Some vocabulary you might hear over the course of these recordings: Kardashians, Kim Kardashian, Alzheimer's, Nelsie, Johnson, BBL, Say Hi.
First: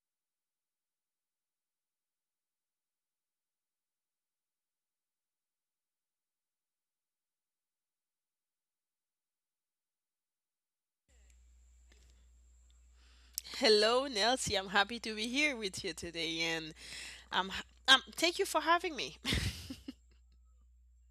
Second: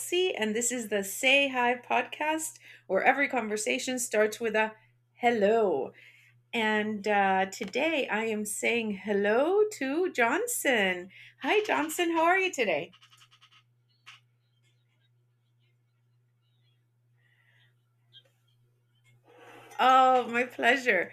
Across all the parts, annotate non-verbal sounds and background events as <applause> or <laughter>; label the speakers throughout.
Speaker 1: Nelsie, and this is the Say Hi podcast, where every conversation starts with a hello. And Today I am saying hello to Johnson. Hi, Johnson. How are you today?
Speaker 2: Hello, Nelsie. I'm happy to be here with you today, and um, thank you for having me.
Speaker 1: Oh, my pleasure.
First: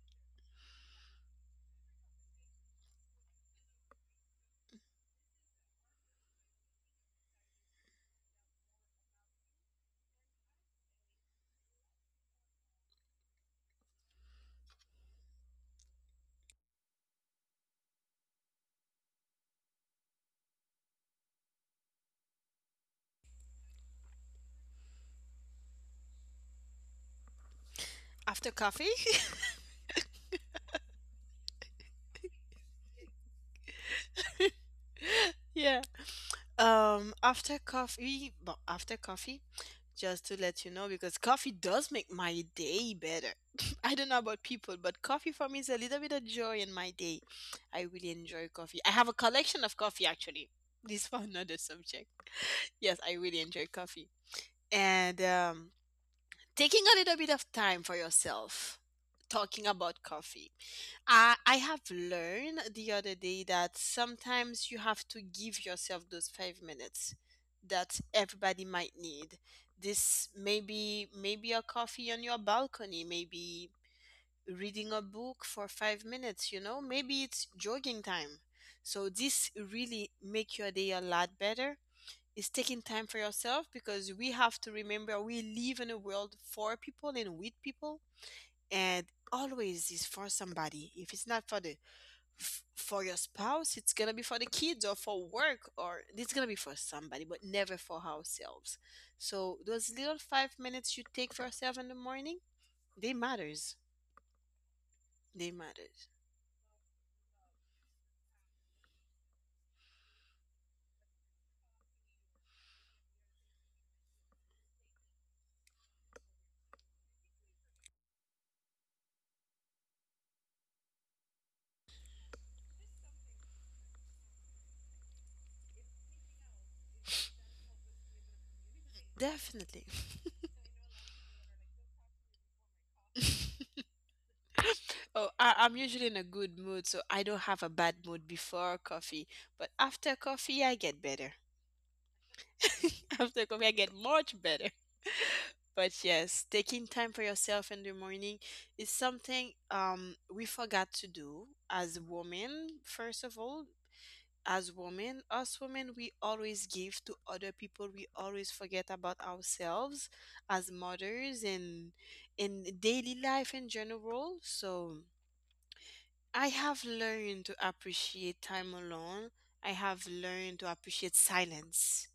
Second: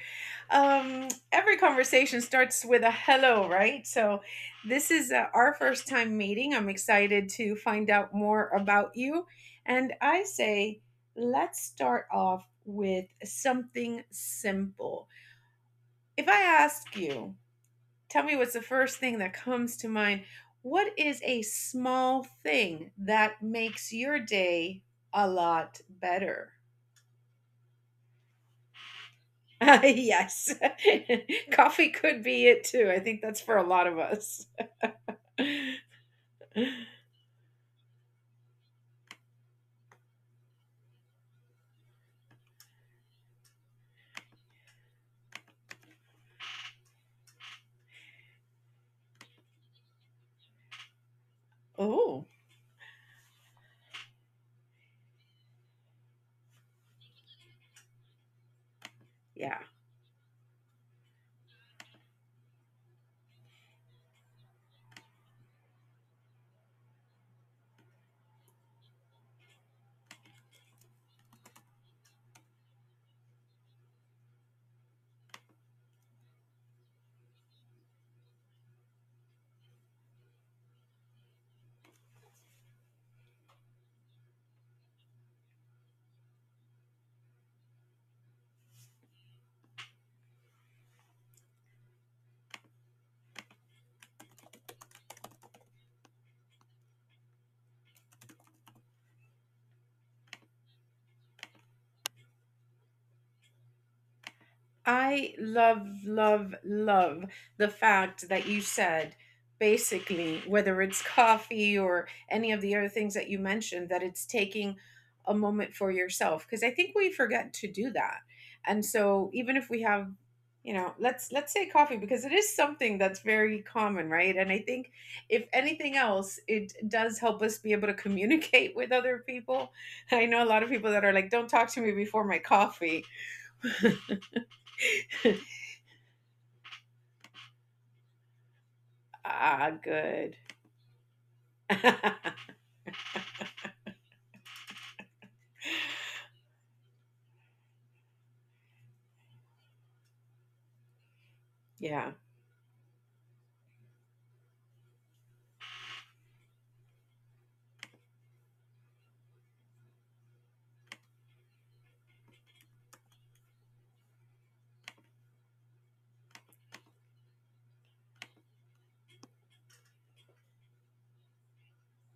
Speaker 1: Every conversation starts with a hello, right? So, this is our first time meeting. I'm excited to find out more about you. And I say, let's start off with something simple. If I ask you, tell me what's the first thing that comes to mind. What is a small thing that makes your day a lot better?
Speaker 2: <laughs> After coffee,
Speaker 1: Yes. <laughs> Coffee could be it too. I think that's for a lot of us.
Speaker 2: <laughs> yeah.
Speaker 1: <laughs>
Speaker 2: After coffee, just to let you know, because coffee does make my day better. <laughs> I don't know about people, but coffee for me is a little bit of joy in my day. I really enjoy coffee. I have a collection of coffee actually. This <laughs> for another subject.
Speaker 1: Oh,
Speaker 2: Yes, I really enjoy coffee, and taking a little bit of time for yourself,
Speaker 1: yeah.
Speaker 2: talking about coffee. I have learned the other day that sometimes you have to give yourself those 5 minutes that everybody might need. This maybe a coffee on your balcony, maybe reading a book for 5 minutes, maybe it's jogging time. So this really make your day a lot better is taking time for yourself, because we have to remember we live in a world for people and with people, and always is for somebody. If it's not for the for your spouse, it's gonna be for the kids, or for work, or it's gonna be for somebody, but never for ourselves. So those little 5 minutes you take for yourself in the morning, they matters.
Speaker 1: I
Speaker 2: They
Speaker 1: love,
Speaker 2: matters.
Speaker 1: love, love the fact that you said basically, whether it's coffee or any of the other things that you mentioned, that it's taking a moment for yourself. Because I think we forget to do that. And so, even if we have, let's say coffee, because it is something that's very common, right? And I think, if anything else, it does help us be able to communicate <laughs> with other people.
Speaker 2: Definitely.
Speaker 1: I know a lot of people that are like, don't talk to me before my coffee.
Speaker 2: <laughs> Oh,
Speaker 1: <laughs>
Speaker 2: I'm usually in a good mood, so I don't have a bad mood before coffee. But
Speaker 1: Ah,
Speaker 2: after
Speaker 1: good.
Speaker 2: coffee, I get better.
Speaker 1: <laughs>
Speaker 2: <laughs> After coffee, I get much better. <laughs> But yes, taking time for yourself in the morning is something we forgot to do as
Speaker 1: Yeah,
Speaker 2: women, first of all. As women, us women, we always give to other people. We always forget about ourselves as mothers and in daily life in general. So I have learned to appreciate time alone. I have learned to appreciate silence,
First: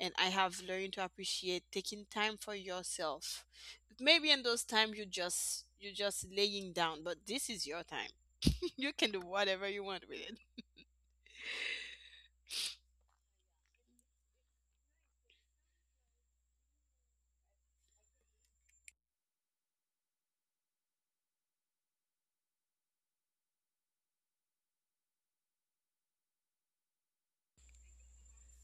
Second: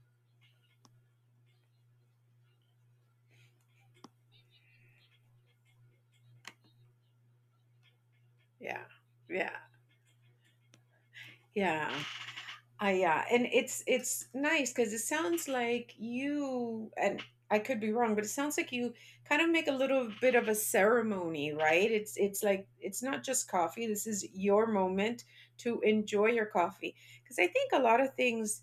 Speaker 2: and I have learned to appreciate taking time for yourself. Maybe in those times, you're just laying down, but this is your time. <laughs>
Speaker 1: yeah,
Speaker 2: You can do
Speaker 1: yeah,
Speaker 2: whatever you want with it.
Speaker 1: yeah. I yeah, and it's nice because it sounds like you, and I could be wrong, but it sounds like you kind of make a little bit of a ceremony, right? It's like it's not just coffee. This is your moment to enjoy your coffee, because I think a lot of things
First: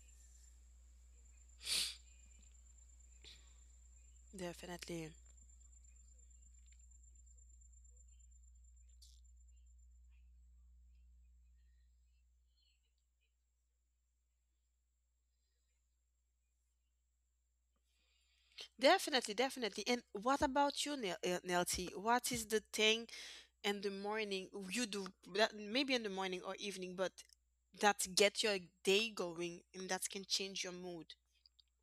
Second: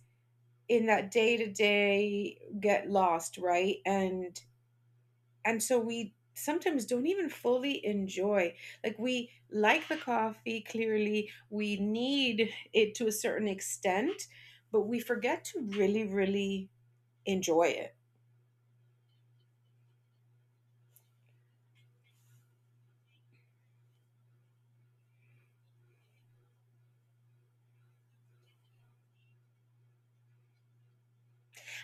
Speaker 1: in that day to day get lost, right?
Speaker 2: Definitely.
Speaker 1: And so we sometimes don't even fully enjoy, like, we like the coffee, clearly we need it to a certain extent, but we forget to really, really enjoy it.
Speaker 2: Definitely, definitely. And what about you, Nelty? What is the thing in the morning you do that maybe in the morning or evening, but that get your day going and that can change your mood?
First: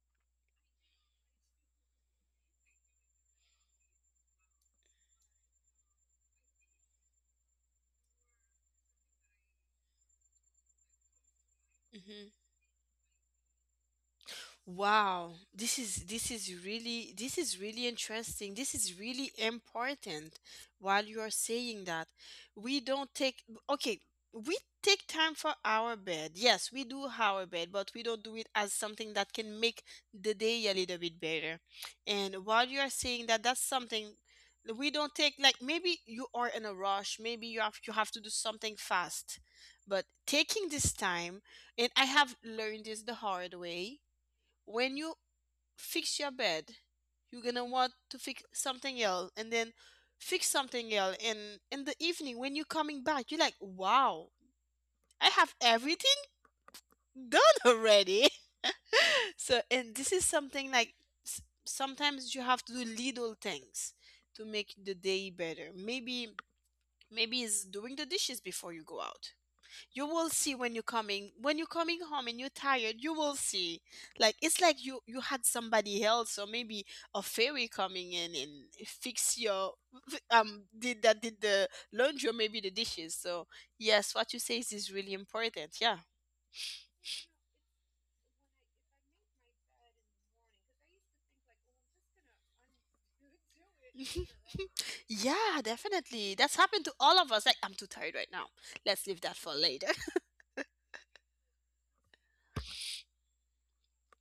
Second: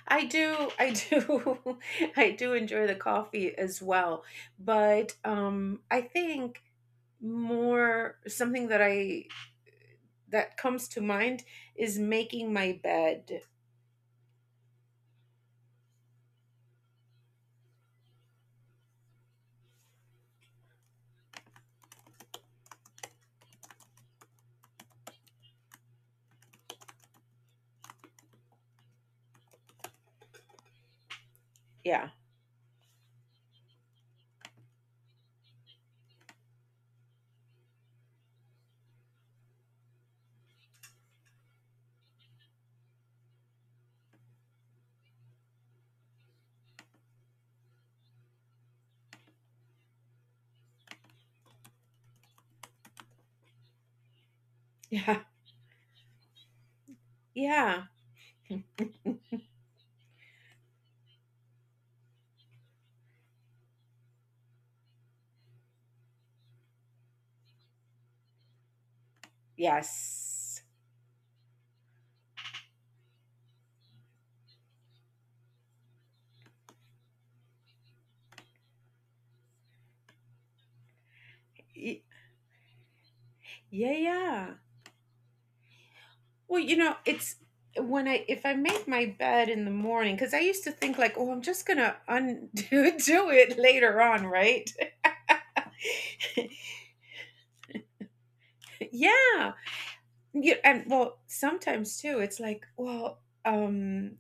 Speaker 1: I do <laughs> I do enjoy the coffee as well, but I think more something that I that comes to mind is making my bed.
Speaker 2: Wow, this is really interesting. This is really important while you are saying that. We don't take. Okay, we take time for our bed. Yes, we do our bed, but we don't do it as something that can make the day a little bit better.
Speaker 1: Yeah,
Speaker 2: And while you are saying that, that's something that we don't take, like maybe you are in a rush, maybe you have to do something fast. But taking this time, and I have learned this the hard way, when you fix your bed, you're gonna want to fix something else, and then fix something else, and in the evening when you're coming back, you're like, wow,
Speaker 1: yeah.
Speaker 2: I have everything
Speaker 1: <laughs>
Speaker 2: done
Speaker 1: Yeah.
Speaker 2: already. <laughs> So and this is something like, sometimes you have to do little things to make the day better, Maybe it's doing the dishes before you go out. You will see,
Speaker 1: Yes.
Speaker 2: when you're coming home and you're tired, you will see, like it's like you had somebody else, or maybe a fairy coming in and fix your did that did the
Speaker 1: Y-
Speaker 2: laundry, or maybe the dishes. So
Speaker 1: yeah,
Speaker 2: yes, what you
Speaker 1: yeah.
Speaker 2: say is really important, yeah.
Speaker 1: Well, you know, it's, when I, if I make my bed in the morning, because I used to think like, oh, I'm just gonna undo <laughs> do it later on,
Speaker 2: <laughs>
Speaker 1: right?
Speaker 2: Yeah, definitely, that's
Speaker 1: <laughs>
Speaker 2: happened to all of us, like I'm too tired right now, let's leave that for
Speaker 1: Yeah,
Speaker 2: later.
Speaker 1: yeah, and well, sometimes too, it's like, well, um,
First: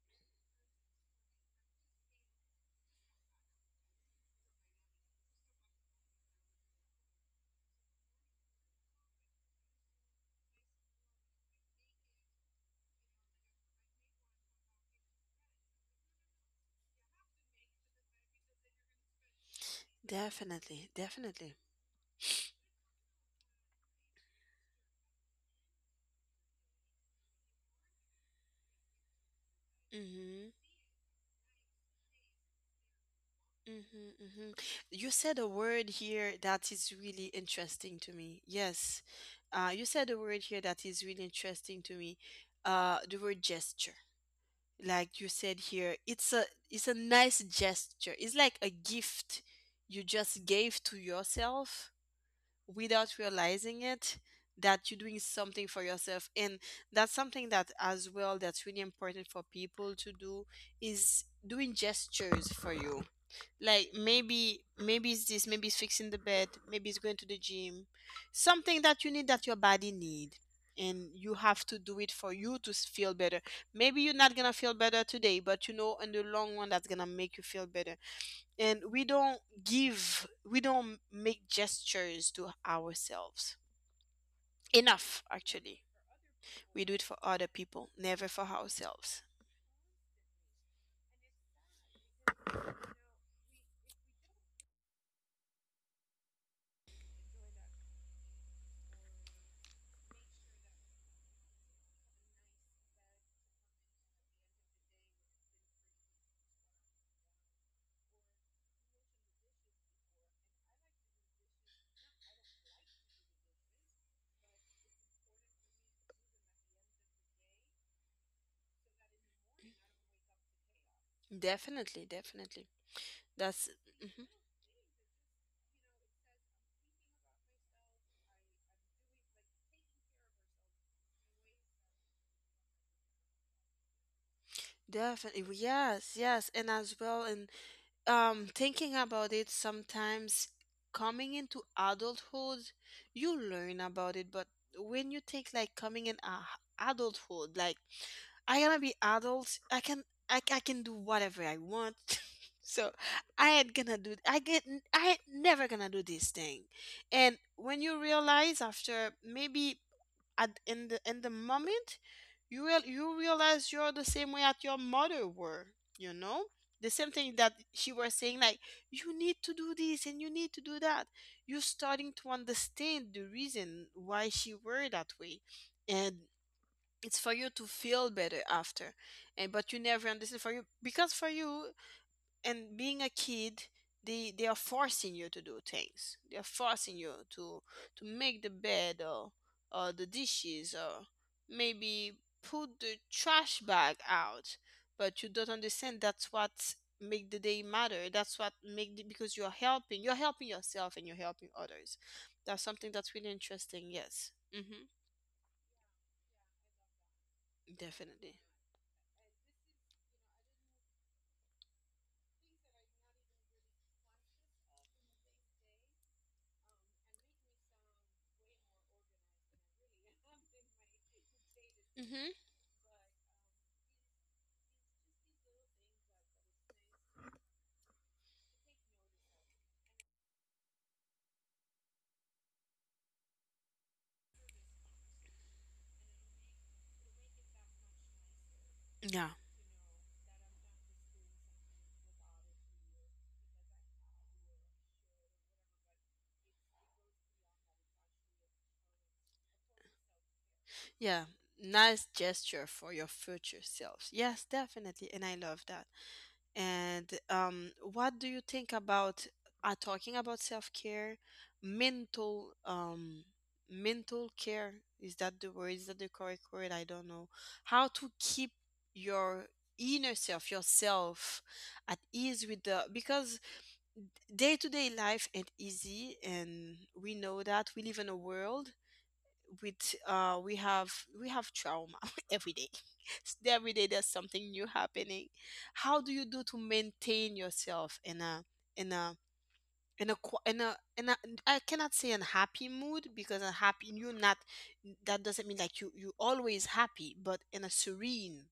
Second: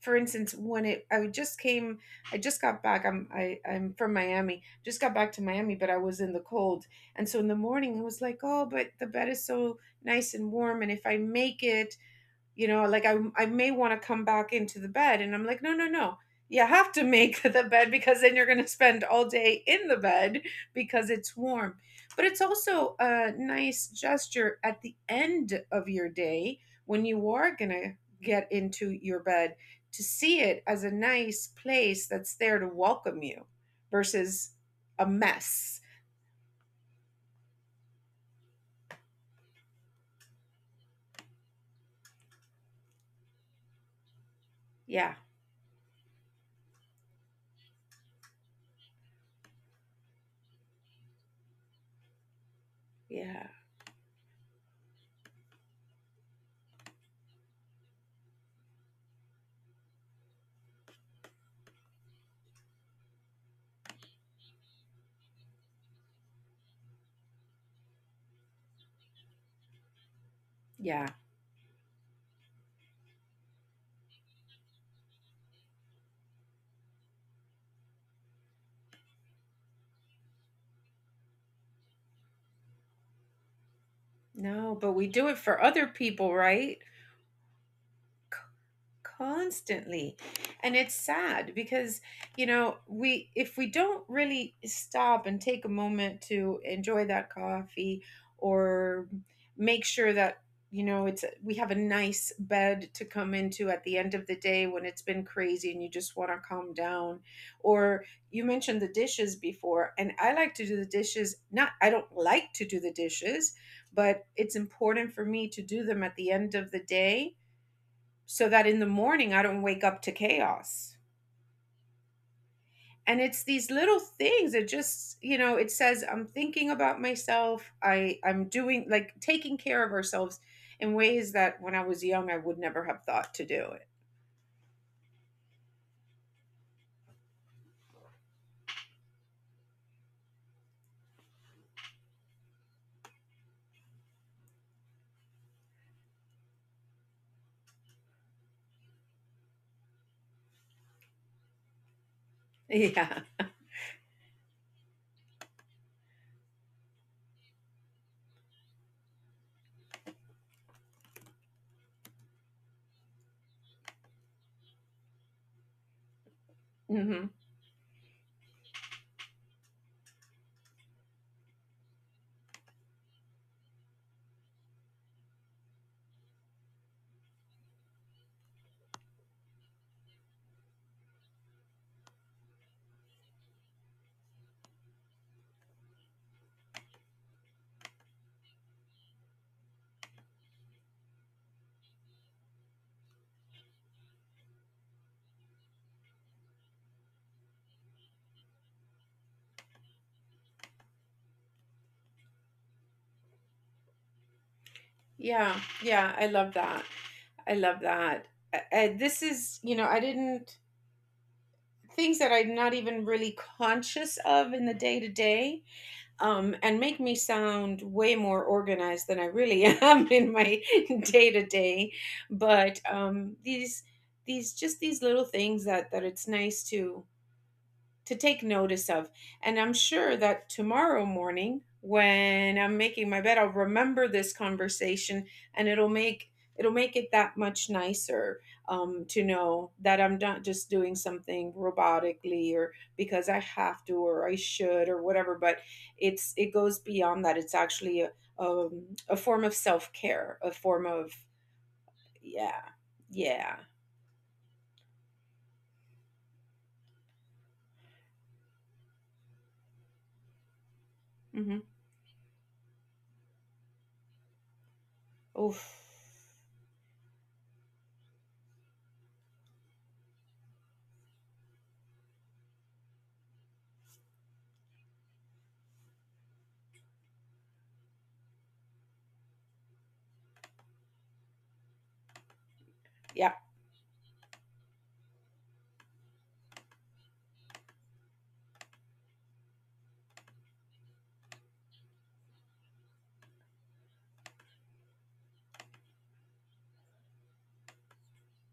Speaker 1: for instance, when it I just came, I just got back. I'm from Miami. Just got back to Miami, but I was in the cold, and so in the morning I was like, oh, but the bed is so nice and warm, and if I make it, I may want to come back into the bed, and I'm like, no, no, no, you have to make <laughs> the bed, because then you're going to spend all day in the
Speaker 2: <laughs>
Speaker 1: bed
Speaker 2: Definitely,
Speaker 1: because it's
Speaker 2: definitely.
Speaker 1: warm. But it's also a nice gesture at the end of your day, when you are going to get into your bed, to see
Speaker 2: Mhm,
Speaker 1: it as a nice place that's there to welcome you
Speaker 2: mhm, mhm.
Speaker 1: versus a
Speaker 2: You said a
Speaker 1: mess.
Speaker 2: word here that is really interesting to me. Yes. You said a word here that is really interesting to me. The word gesture.
Speaker 1: Yeah,
Speaker 2: Like you said here, it's a nice gesture. It's like a gift you just gave to yourself without
Speaker 1: yeah,
Speaker 2: realizing it, that you're doing something for yourself. And that's something that, as well, that's really important for people to do is doing gestures for you, like maybe it's this, maybe it's fixing the bed, maybe it's going to the gym, something that you need, that your body need.
Speaker 1: yeah.
Speaker 2: And you have to do it for you to feel better. Maybe you're not gonna feel better today, but in the long run, that's gonna make you feel better. And we don't make gestures to ourselves
Speaker 1: No, but we
Speaker 2: enough,
Speaker 1: do it for
Speaker 2: actually.
Speaker 1: other people, right?
Speaker 2: We do it for other people, never for ourselves.
Speaker 1: Constantly. And it's sad because, you know, we, if we don't really stop and take a moment to enjoy that coffee, or make sure that, you know, it's, we have a nice bed to come into at the end of the day when it's been crazy and you just want to calm down, or you mentioned the dishes before, and I like to do the dishes, not, I don't like to do the dishes, but it's important for me to do them at the end of the day, so that in the morning I don't wake up to chaos.
Speaker 2: Definitely, definitely.
Speaker 1: And it's
Speaker 2: That's.
Speaker 1: these little
Speaker 2: Mhm.
Speaker 1: things. It just, you know, it says I'm thinking about myself. I'm doing, like, taking care of ourselves in ways that when I was young I would never have thought to do
Speaker 2: Definitely, yes, yes, and as well, and thinking about it, sometimes coming into adulthood you learn about it, but when you think, like, coming in adulthood, like, I gonna be adult, I can, I can do whatever I want. <laughs> So
Speaker 1: it. <laughs> Yeah.
Speaker 2: i ain't gonna do i get I ain't never gonna do this thing. And when you realize after, maybe at in the moment, you real you realize you're the same way that your mother were, you know the same
Speaker 1: Hmm.
Speaker 2: thing that she was saying, like, you need to do this and you need to do that. You're starting to understand the reason why she were that way. And it's for you to feel better after, and but you never understand for you, because for you, and being a kid, they are forcing you to do things, they are forcing you to make the bed, or the dishes, or maybe put the trash bag out. But you don't understand, that's what make the day matter, that's what make the, because you're helping yourself, and you're helping others. That's something that's really interesting, yes. Mm-hmm.
Speaker 1: Yeah. Yeah. I love that. I love that.
Speaker 2: Definitely.
Speaker 1: This is, you know, I didn't things that I'm not even really conscious of in the day to day, and make me sound way more organized than I really <laughs> am in my <laughs> day to day.
Speaker 2: Mm-hmm.
Speaker 1: But these just, these little things that, that it's nice to take notice of. And I'm sure that tomorrow morning, when I'm making my bed, I'll remember this conversation, and it'll make, it'll make it that much nicer, to
Speaker 2: Yeah,
Speaker 1: know that I'm not just doing something robotically, or because I have to, or I should, or whatever. But it's, it goes beyond that. It's actually um, a form of self care, a form of,
Speaker 2: yeah, nice
Speaker 1: yeah,
Speaker 2: gesture for your
Speaker 1: yeah.
Speaker 2: future selves, yes, definitely, and I love that. And what do you think about talking about self-care,
Speaker 1: Mm-hmm.
Speaker 2: mental um, mental care? Is that the
Speaker 1: Oof.
Speaker 2: word? Is that the correct word? I don't know. How to keep your inner self, yourself, at ease with the because day-to-day life ain't easy, and we know that we live in a world with we have trauma <laughs> every day.
Speaker 1: Yeah.
Speaker 2: <laughs> Every day there's something new happening. How do you do to maintain yourself in a in a in a qu- in a I cannot say unhappy mood, because unhappy you're not, that doesn't mean like you always happy, but in a serene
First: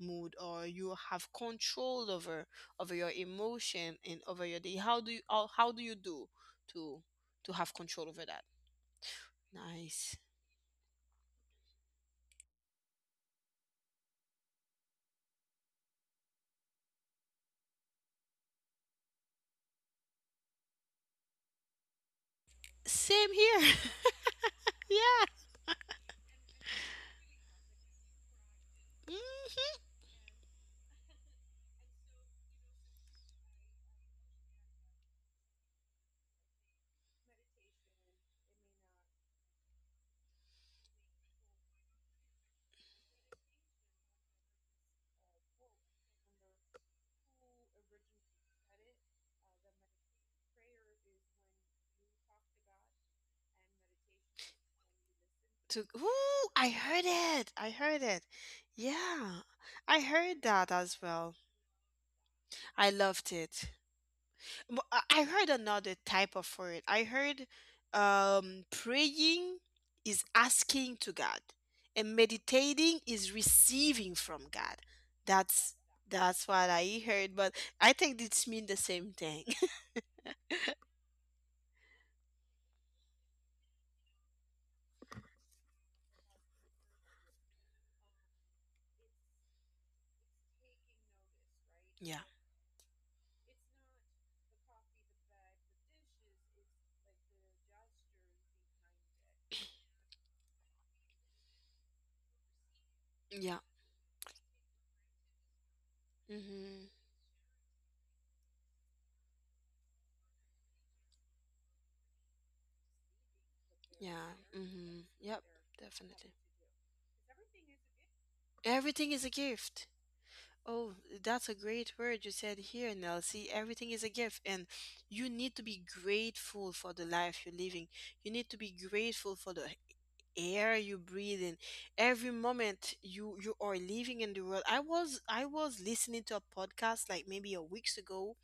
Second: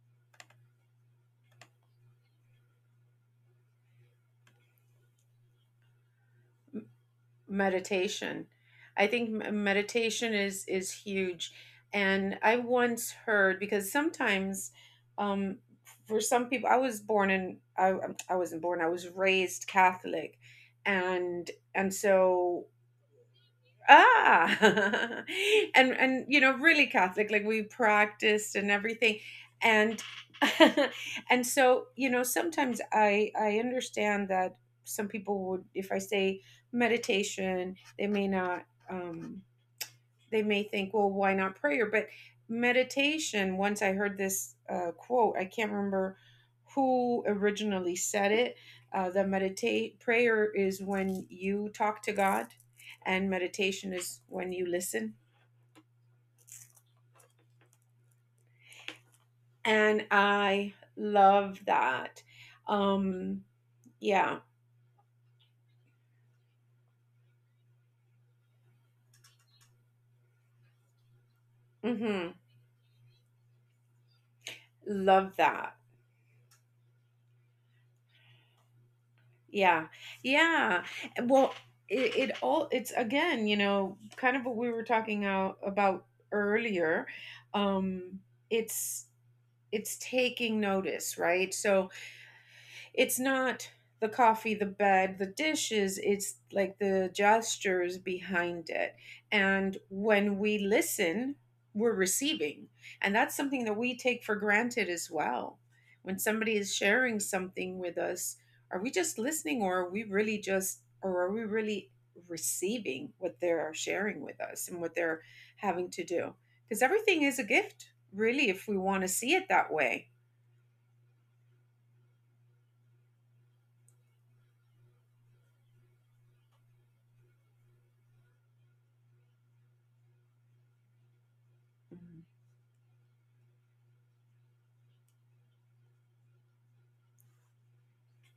Speaker 2: mood, or you have control over your emotion, and over your day. How do you do to to have control over that?
Speaker 1: Meditation. I think
Speaker 2: Nice.
Speaker 1: meditation is huge. And I once heard, because sometimes, um, for some people, I wasn't born. I was raised Catholic, and so,
Speaker 2: Same here. <laughs>
Speaker 1: ah,
Speaker 2: Yeah.
Speaker 1: <laughs> and you know, really Catholic, like we practiced and everything,
Speaker 2: Mhm.
Speaker 1: and <laughs> and so, you know, sometimes I understand that some people would, if I say meditation, they may not they may think, well, why not prayer? But meditation, once I heard this quote, I can't remember who originally said it. The meditate prayer is when you talk to God, and meditation is when you listen.
Speaker 2: To Ooh, I heard it. I heard it. Yeah, I
Speaker 1: And
Speaker 2: heard that
Speaker 1: I
Speaker 2: as well.
Speaker 1: love that.
Speaker 2: I loved
Speaker 1: Um,
Speaker 2: it.
Speaker 1: yeah.
Speaker 2: But I heard another type of word. I heard praying is asking to God, and
Speaker 1: Hmm.
Speaker 2: meditating is receiving from God.
Speaker 1: Love
Speaker 2: That's
Speaker 1: that.
Speaker 2: that's what I heard. But I think it's mean the same thing. <laughs>
Speaker 1: Yeah. Yeah. Well, it's again, you know, kind of what we were talking out about earlier. Um it's it's taking notice, right? So
Speaker 2: Yeah.
Speaker 1: it's not the coffee, the bed, the dishes, it's like the gestures behind it. And when we listen, we're receiving. And that's
Speaker 2: Yeah.
Speaker 1: something that we take for granted as well. When somebody is
Speaker 2: Mhm.
Speaker 1: sharing something with us, are we just listening, or are we really just, or are we really receiving what they're sharing
Speaker 2: Yeah.
Speaker 1: with us and what
Speaker 2: Mhm.
Speaker 1: they're
Speaker 2: Yep.
Speaker 1: having to
Speaker 2: Definitely.
Speaker 1: do? Because everything is a gift, really, if we want
Speaker 2: Everything
Speaker 1: to
Speaker 2: is a
Speaker 1: see it that
Speaker 2: gift.
Speaker 1: way.
Speaker 2: Oh, that's a great word you said here, Nelsie. Everything is a gift, and you need to be grateful for the life you're living. You need to be grateful for the air you breathe in.
Speaker 1: Mhm.
Speaker 2: Every moment you are living in the world. I was listening to a podcast like maybe a weeks ago.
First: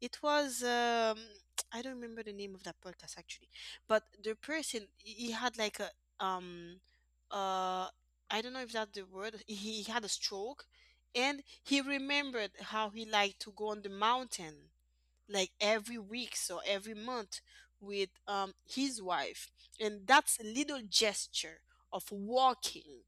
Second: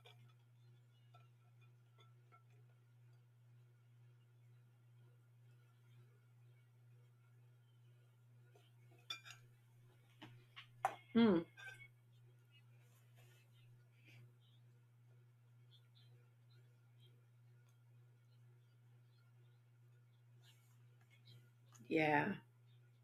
Speaker 2: It was <tsk> I don't remember the name of that podcast actually, but the person, he had like a, um uh I don't know if that's the word. He had a stroke,
Speaker 1: Hmm.
Speaker 2: and he remembered how he liked to go on the mountain like every week or every month, with his wife, and that's a little gesture of
Speaker 1: Yeah.
Speaker 2: walking,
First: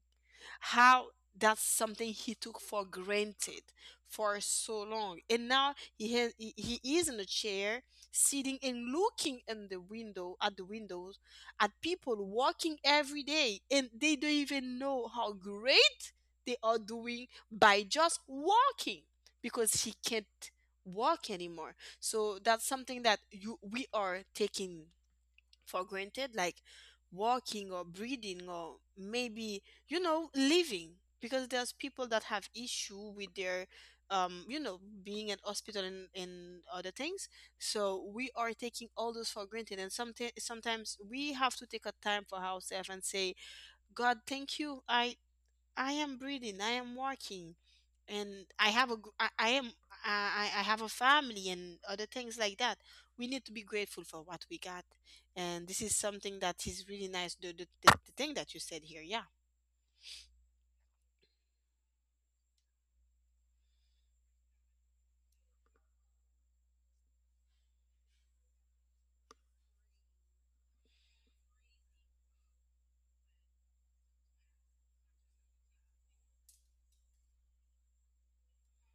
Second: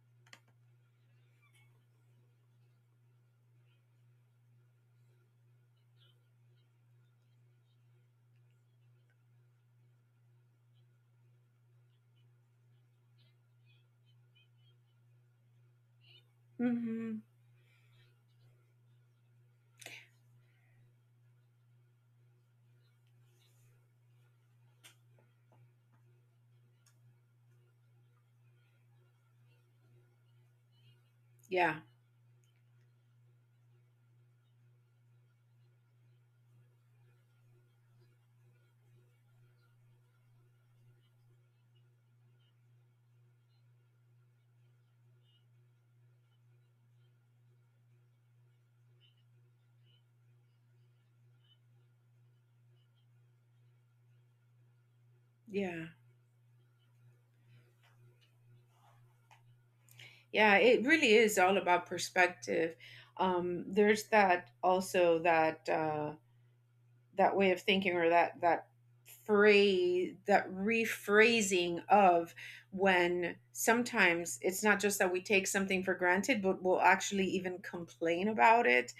Speaker 2: how that's something he took for granted for so long, and now he is in a chair, sitting and looking in the window, at the windows, at people walking every day, and they don't even know how great they are
Speaker 1: Hmm.
Speaker 2: doing by just walking, because he can't walk anymore. So that's something that you we are taking for granted, like walking or breathing, or maybe, living. Because
Speaker 1: Yeah,
Speaker 2: there's people that have issue with their, being at hospital, and other things. So we are taking all those for granted, and sometimes we have to take a time for ourselves and say, God, thank you. I am breathing, I am working, and I have a gr- I am I have a family and other things like that. We need to be grateful for what we got, and
Speaker 1: yeah.
Speaker 2: this is something that is really nice. The thing that you said here, yeah.
Speaker 1: Yeah, it really is all about perspective. There's that also that that way of thinking, or that that phrase, that rephrasing of, when sometimes it's not just that we take something for granted, but we'll actually even complain about it.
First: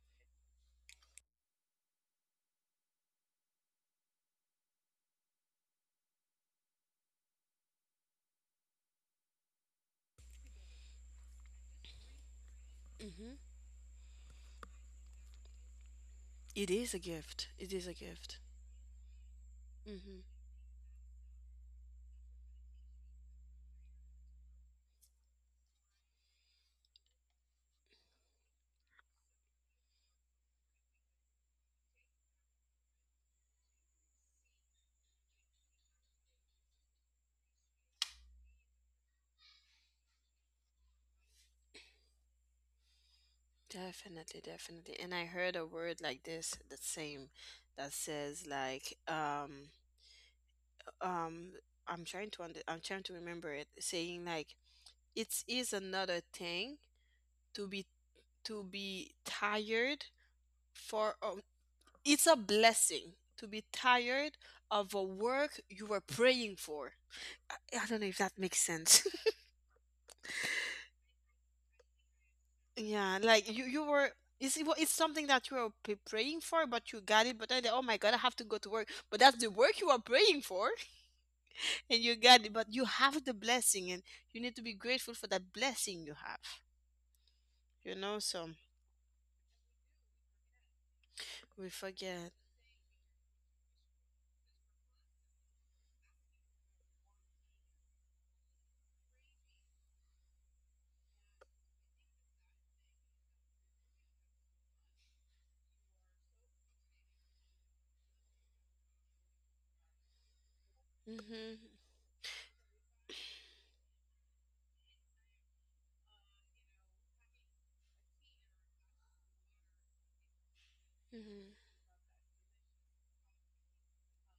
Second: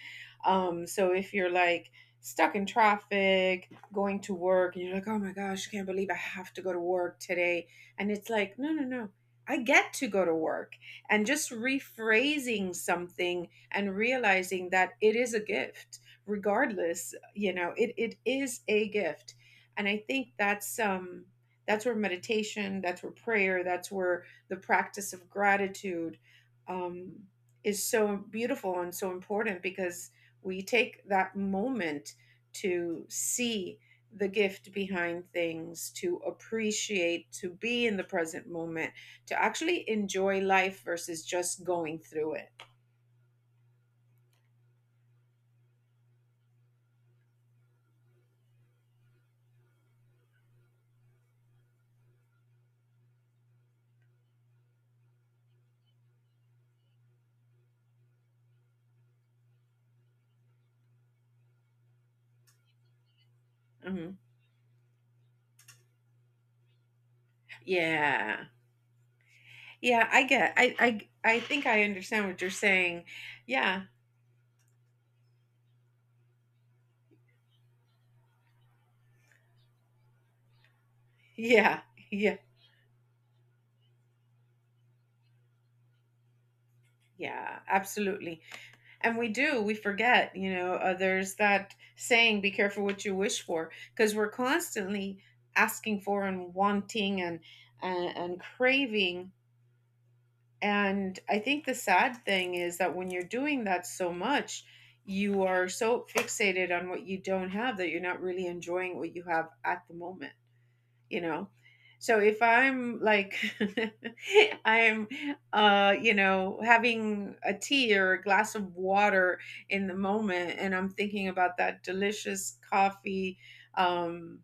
Speaker 1: So if you're like stuck in traffic going to work, and you're like, oh my gosh, I can't believe I have to go to work today, and it's like, no, no, no, I get to go to work. And just rephrasing
Speaker 2: Mm-hmm.
Speaker 1: something and realizing that it is a gift,
Speaker 2: It is a
Speaker 1: regardless, you
Speaker 2: gift.
Speaker 1: know,
Speaker 2: It is
Speaker 1: it
Speaker 2: a
Speaker 1: it
Speaker 2: gift.
Speaker 1: is a gift. And I think
Speaker 2: Mm-hmm.
Speaker 1: that's where meditation, that's where prayer, that's where the practice of gratitude, um is so beautiful and so important, because we take that moment to see the gift behind things, to appreciate, to be in the present moment, to actually enjoy life versus just going through it.
Speaker 2: Definitely, definitely. And I heard a word like this, the same, that says like, um, I'm trying to remember it, saying like, it is another thing to be to be tired for it's a blessing to be
Speaker 1: Mhm.
Speaker 2: tired of a work you were praying for. I, I don't know if that
Speaker 1: Yeah.
Speaker 2: makes sense.
Speaker 1: Yeah, I get, I think I understand what you're
Speaker 2: <laughs>
Speaker 1: saying.
Speaker 2: Yeah, like you
Speaker 1: Yeah.
Speaker 2: you were it's, it's something that you were praying for, but you got it. But then, oh my God, I have to go to work. But that's the work you are praying for,
Speaker 1: Yeah.
Speaker 2: <laughs> and
Speaker 1: <laughs>
Speaker 2: you
Speaker 1: Yeah.
Speaker 2: got it. But you have the blessing, and you need to be grateful for that blessing you have.
Speaker 1: Yeah,
Speaker 2: You know,
Speaker 1: absolutely.
Speaker 2: so
Speaker 1: And we do, we forget, you know, there's that
Speaker 2: we
Speaker 1: saying,
Speaker 2: forget.
Speaker 1: be careful what you wish for, because we're constantly asking for and wanting, and and craving. And I think the sad thing is that when you're doing that so much, you are so fixated on what you don't have that you're not really enjoying what you have at the moment, you
Speaker 2: hmm
Speaker 1: know?
Speaker 2: hmm
Speaker 1: So if I'm like, <laughs> I'm, you know, having a tea or a glass of water in the moment, and I'm thinking about that delicious coffee, um,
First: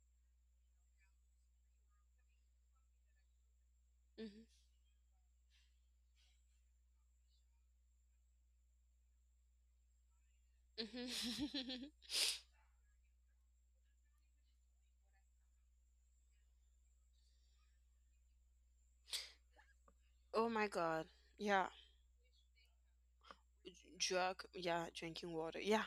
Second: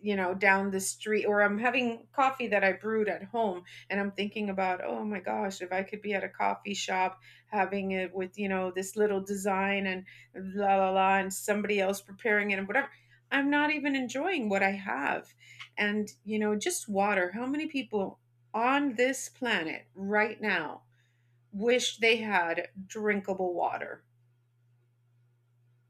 Speaker 1: you know, down the street, or I'm having coffee that I brewed at home, and I'm
Speaker 2: hmm
Speaker 1: thinking about, oh my gosh, if I could be at a coffee shop, having it with, you know, this little design and la la la, and somebody
Speaker 2: hmm
Speaker 1: else preparing it, and whatever, I'm not even enjoying what I have. And, you know, just water, how many people on this planet
Speaker 2: <laughs>
Speaker 1: right
Speaker 2: oh my
Speaker 1: now
Speaker 2: God. Yeah.
Speaker 1: wish they had drinkable water.
Speaker 2: drug Yeah, drinking water, yeah.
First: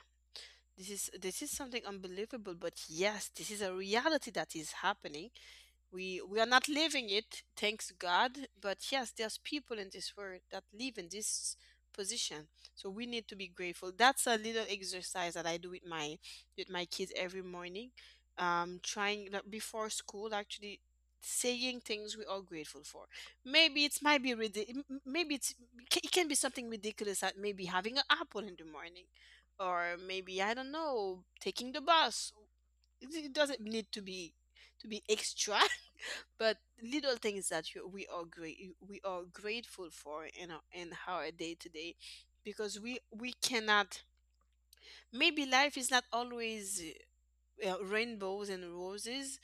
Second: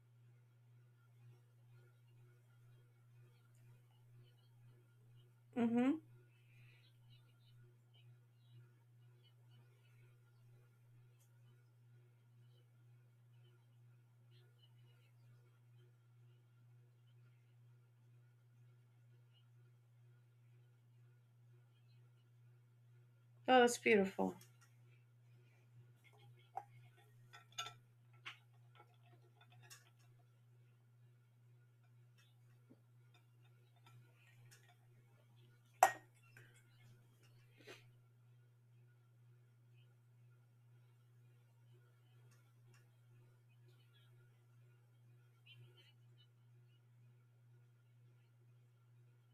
Speaker 2: This is something unbelievable, but yes, this is a reality that is happening.
Speaker 1: Mm, mhm.
Speaker 2: We are not living it, thanks God, but yes, there's people in this world that live in this position. So we need to be grateful. That's a little exercise that I do with my kids every morning, trying, like, before school, actually, saying things we are grateful for.
Speaker 1: Oh, that's
Speaker 2: Maybe it's might be
Speaker 1: beautiful.
Speaker 2: maybe it's, it can be something ridiculous, that maybe having an apple in the morning, or maybe I don't know, taking the bus. It doesn't need to be extra, but little things that we are great, we are grateful for in in our day to day. Because we cannot, maybe life is not always rainbows and roses,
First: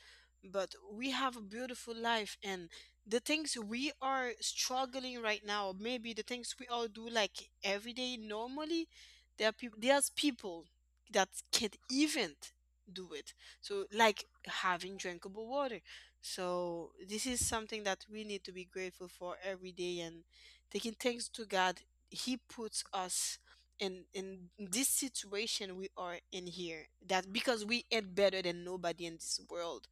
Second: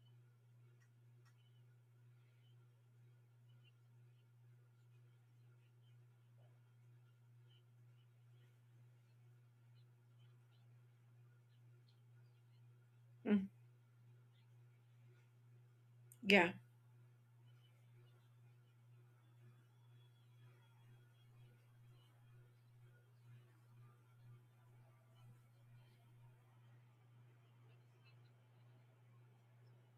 Speaker 2: but we have a beautiful life. And the things we are struggling right now, maybe the things we all do like every day normally, there's people that can't even do it.
Speaker 1: Mm,
Speaker 2: So like having drinkable water.
Speaker 1: yeah.
Speaker 2: So this is something that we need to be grateful for every day, and taking thanks to God. He puts us in this situation we are in here, that because we ain't better than nobody in this world.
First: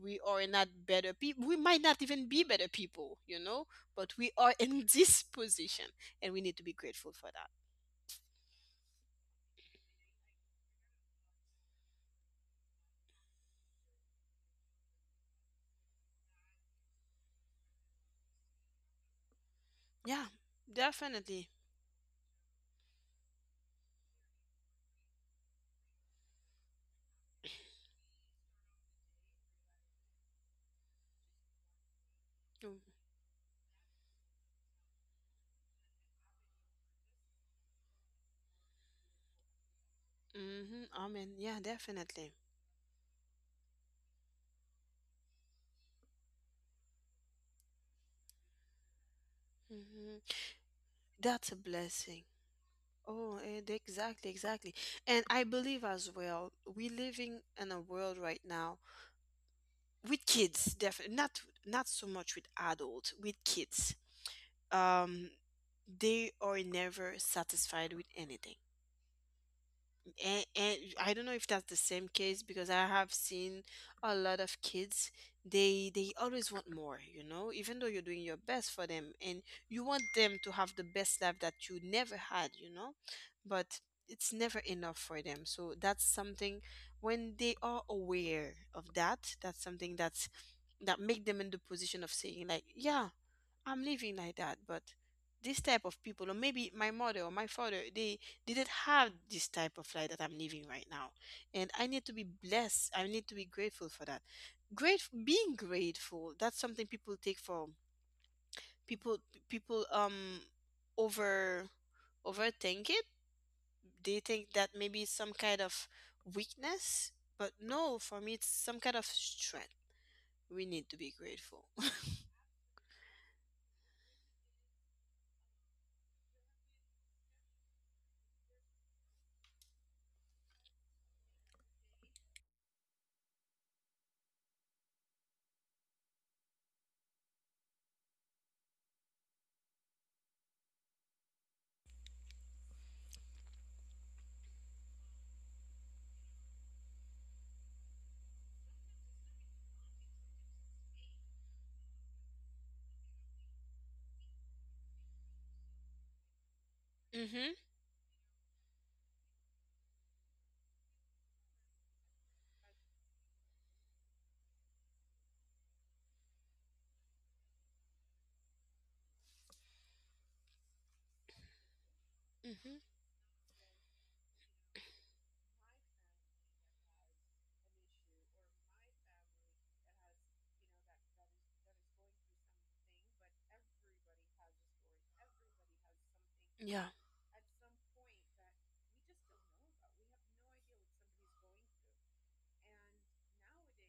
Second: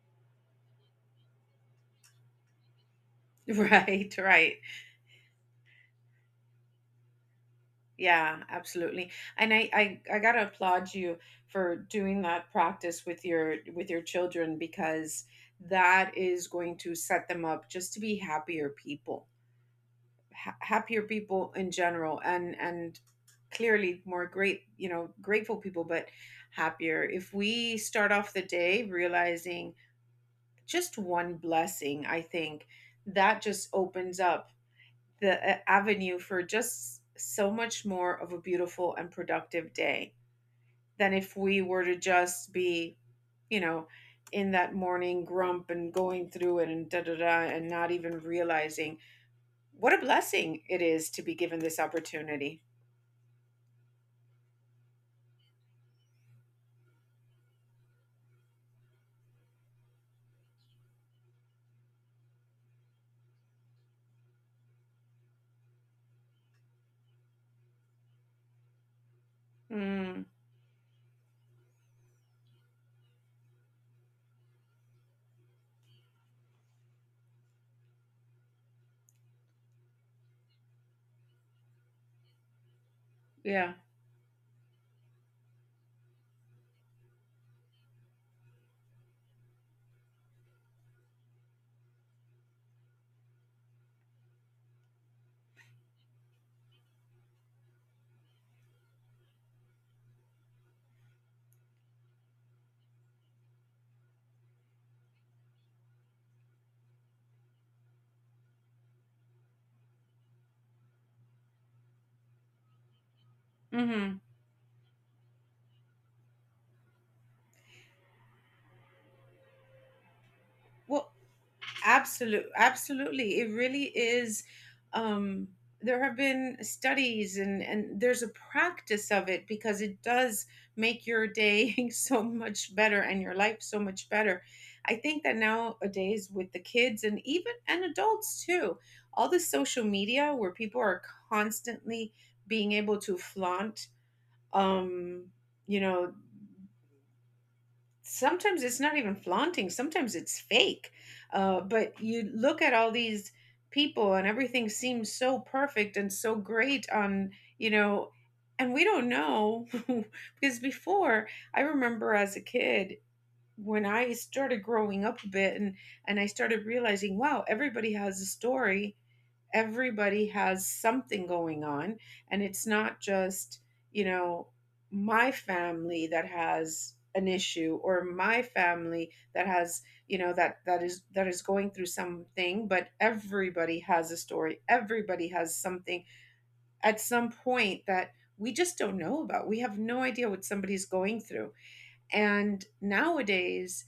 Speaker 2: We are not better people, we might not even be better people, you
Speaker 1: <laughs>
Speaker 2: know,
Speaker 1: Right,
Speaker 2: but we
Speaker 1: right.
Speaker 2: are in <laughs> this position, and we need to be grateful for that.
Speaker 1: Yeah, absolutely. And I gotta applaud you for doing that practice with your, with your children, because that is going to set them up just to be happier people,
Speaker 2: Yeah,
Speaker 1: happier people
Speaker 2: definitely.
Speaker 1: in general, and clearly more great, you know, grateful people, but happier. If we start off the day realizing just one blessing, I think
Speaker 2: Mm-hmm.
Speaker 1: that just opens up the avenue for just so much more of a beautiful and productive day,
Speaker 2: Mm-hmm.
Speaker 1: than
Speaker 2: Amen.
Speaker 1: if
Speaker 2: Yeah,
Speaker 1: we were to
Speaker 2: definitely.
Speaker 1: just be, you know, in that morning grump and going through it and da da da, and not even realizing what a
Speaker 2: Hmm.
Speaker 1: blessing it is to be
Speaker 2: That's a
Speaker 1: given this
Speaker 2: blessing.
Speaker 1: opportunity.
Speaker 2: Exactly, exactly. And I believe as well, we living in a world right now with kids, definitely not, not so much with adults, with kids, um, they are never satisfied with anything.
Speaker 1: Mm,
Speaker 2: And I don't know if that's the same case, because I have seen a lot of kids, they always want more, you know, even though you're doing your best for them, and you want them to have the best life that you never had, you know,
Speaker 1: yeah.
Speaker 2: but it's never enough for them. So that's something, when they are aware of that, that's something that's, that make them in the position of saying like, yeah, I'm living like that, but this type of people, or maybe my mother or my father, they didn't have this type of life that I'm living right now. And I need to be blessed. I need to be grateful for that. Great being grateful, that's something people take for, people, people um over, overthink it. They
Speaker 1: Hmm.
Speaker 2: think that maybe it's some kind of weakness. But no, for me it's some kind of strength. We need to be
Speaker 1: Well,
Speaker 2: grateful. <laughs>
Speaker 1: absolutely, absolutely. It really is. Um, there have been studies, and there's a practice of it because it does make your day <laughs> so much better and your life so much better. I think that nowadays with the kids and even and adults too, all the social media where people are constantly being able to flaunt, um, you know sometimes it's not even flaunting, sometimes it's fake, but you look at all these people and everything seems so perfect and so great on,
Speaker 2: Mm-hmm.
Speaker 1: you know and we don't know. <laughs> Because before, I remember as a kid, when I started growing up a bit, and I started realizing, wow, everybody has a story, everybody has something going on, and it's
Speaker 2: Mm-hmm.
Speaker 1: not just, you know my family that has an issue, or my family that has, that is, that is going through something. But everybody has a story, everybody has something
Speaker 2: Yeah.
Speaker 1: at some point that we just don't know about. We have no idea what somebody's going through. And nowadays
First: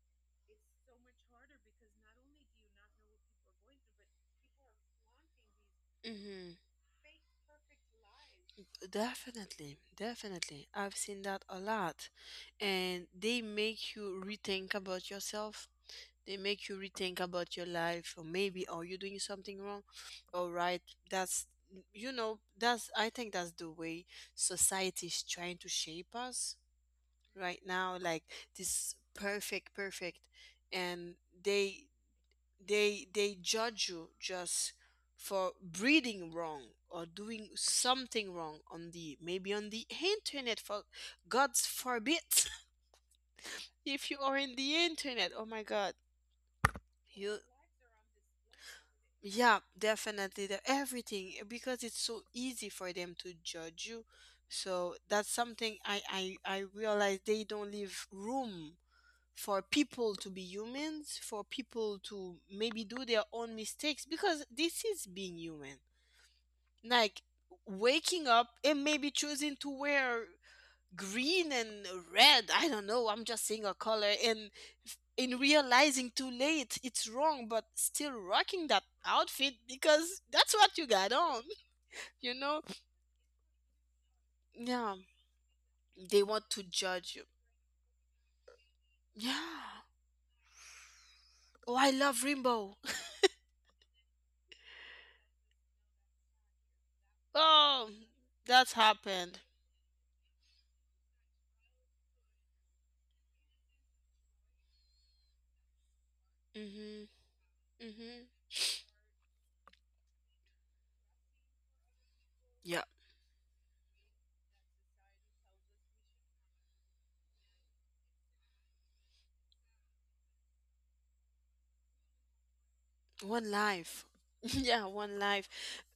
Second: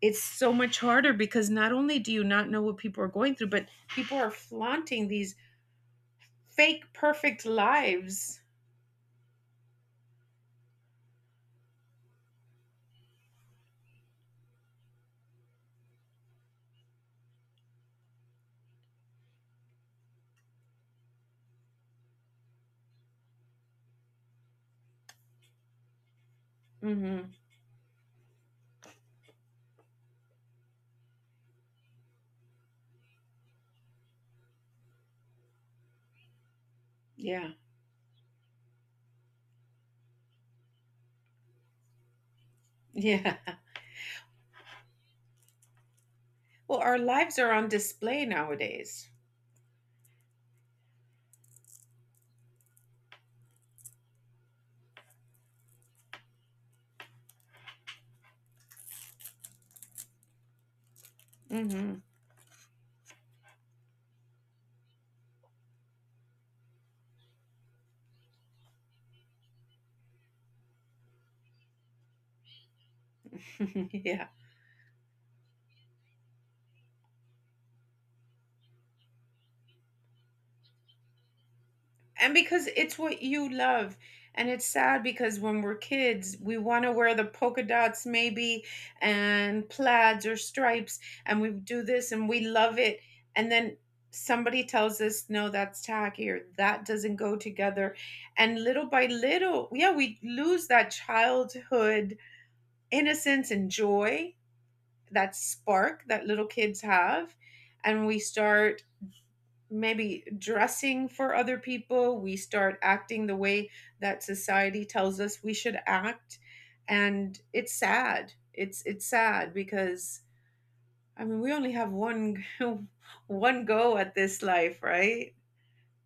Speaker 1: it's so much harder because not only do you not know what people are going through, but people are flaunting these
Speaker 2: Mm-hmm.
Speaker 1: fake perfect lives.
Speaker 2: Definitely. Definitely. I've seen that a lot. And they make you rethink about yourself. They make you rethink about your life, or maybe are you doing something wrong? All right. That's you know, that's I think that's the way society is trying to shape us
Speaker 1: Hmm.
Speaker 2: right now, like this perfect, and they they they judge you just for breathing wrong, or doing
Speaker 1: Yeah. <laughs>
Speaker 2: something wrong on the, maybe on the internet, for God's forbid.
Speaker 1: Yeah.
Speaker 2: <laughs> If you are in the internet, oh my God.
Speaker 1: Well, our
Speaker 2: You
Speaker 1: lives are on display nowadays.
Speaker 2: Yeah, definitely, everything, because it's so easy for them to judge you. So that's something I realize, they don't leave room for people to be humans, for people
Speaker 1: Hmm.
Speaker 2: to maybe do their own mistakes, because this is being human, like waking up and maybe choosing to wear green and red, I don't know, I'm just saying a
Speaker 1: <laughs>
Speaker 2: color,
Speaker 1: Yeah.
Speaker 2: and in realizing too late it's wrong, but still rocking that outfit because that's what you got on. <laughs> You
Speaker 1: And
Speaker 2: know.
Speaker 1: because it's what you love. And it's
Speaker 2: Yeah,
Speaker 1: sad because when we're
Speaker 2: they
Speaker 1: kids,
Speaker 2: want
Speaker 1: we
Speaker 2: to
Speaker 1: want to
Speaker 2: judge
Speaker 1: wear
Speaker 2: you.
Speaker 1: the polka dots, maybe, and
Speaker 2: Yeah.
Speaker 1: plaids or stripes, and we
Speaker 2: Oh,
Speaker 1: do
Speaker 2: I
Speaker 1: this
Speaker 2: love
Speaker 1: and we
Speaker 2: rainbow.
Speaker 1: love it. And then somebody tells us, no, that's tacky, or that doesn't
Speaker 2: <laughs>
Speaker 1: go
Speaker 2: Oh,
Speaker 1: together. And
Speaker 2: that's
Speaker 1: little by
Speaker 2: happened.
Speaker 1: little, yeah, we lose that childhood innocence and joy, that spark that little kids
Speaker 2: Mm-hmm.
Speaker 1: have, and we
Speaker 2: Mm-hmm.
Speaker 1: start maybe dressing for other people, we start
Speaker 2: Yeah,
Speaker 1: acting the way that society tells us we should act, and it's sad. It's sad because I mean we only have one <laughs>
Speaker 2: one
Speaker 1: one go
Speaker 2: life.
Speaker 1: at this
Speaker 2: <laughs>
Speaker 1: life,
Speaker 2: Yeah, one
Speaker 1: right?
Speaker 2: life.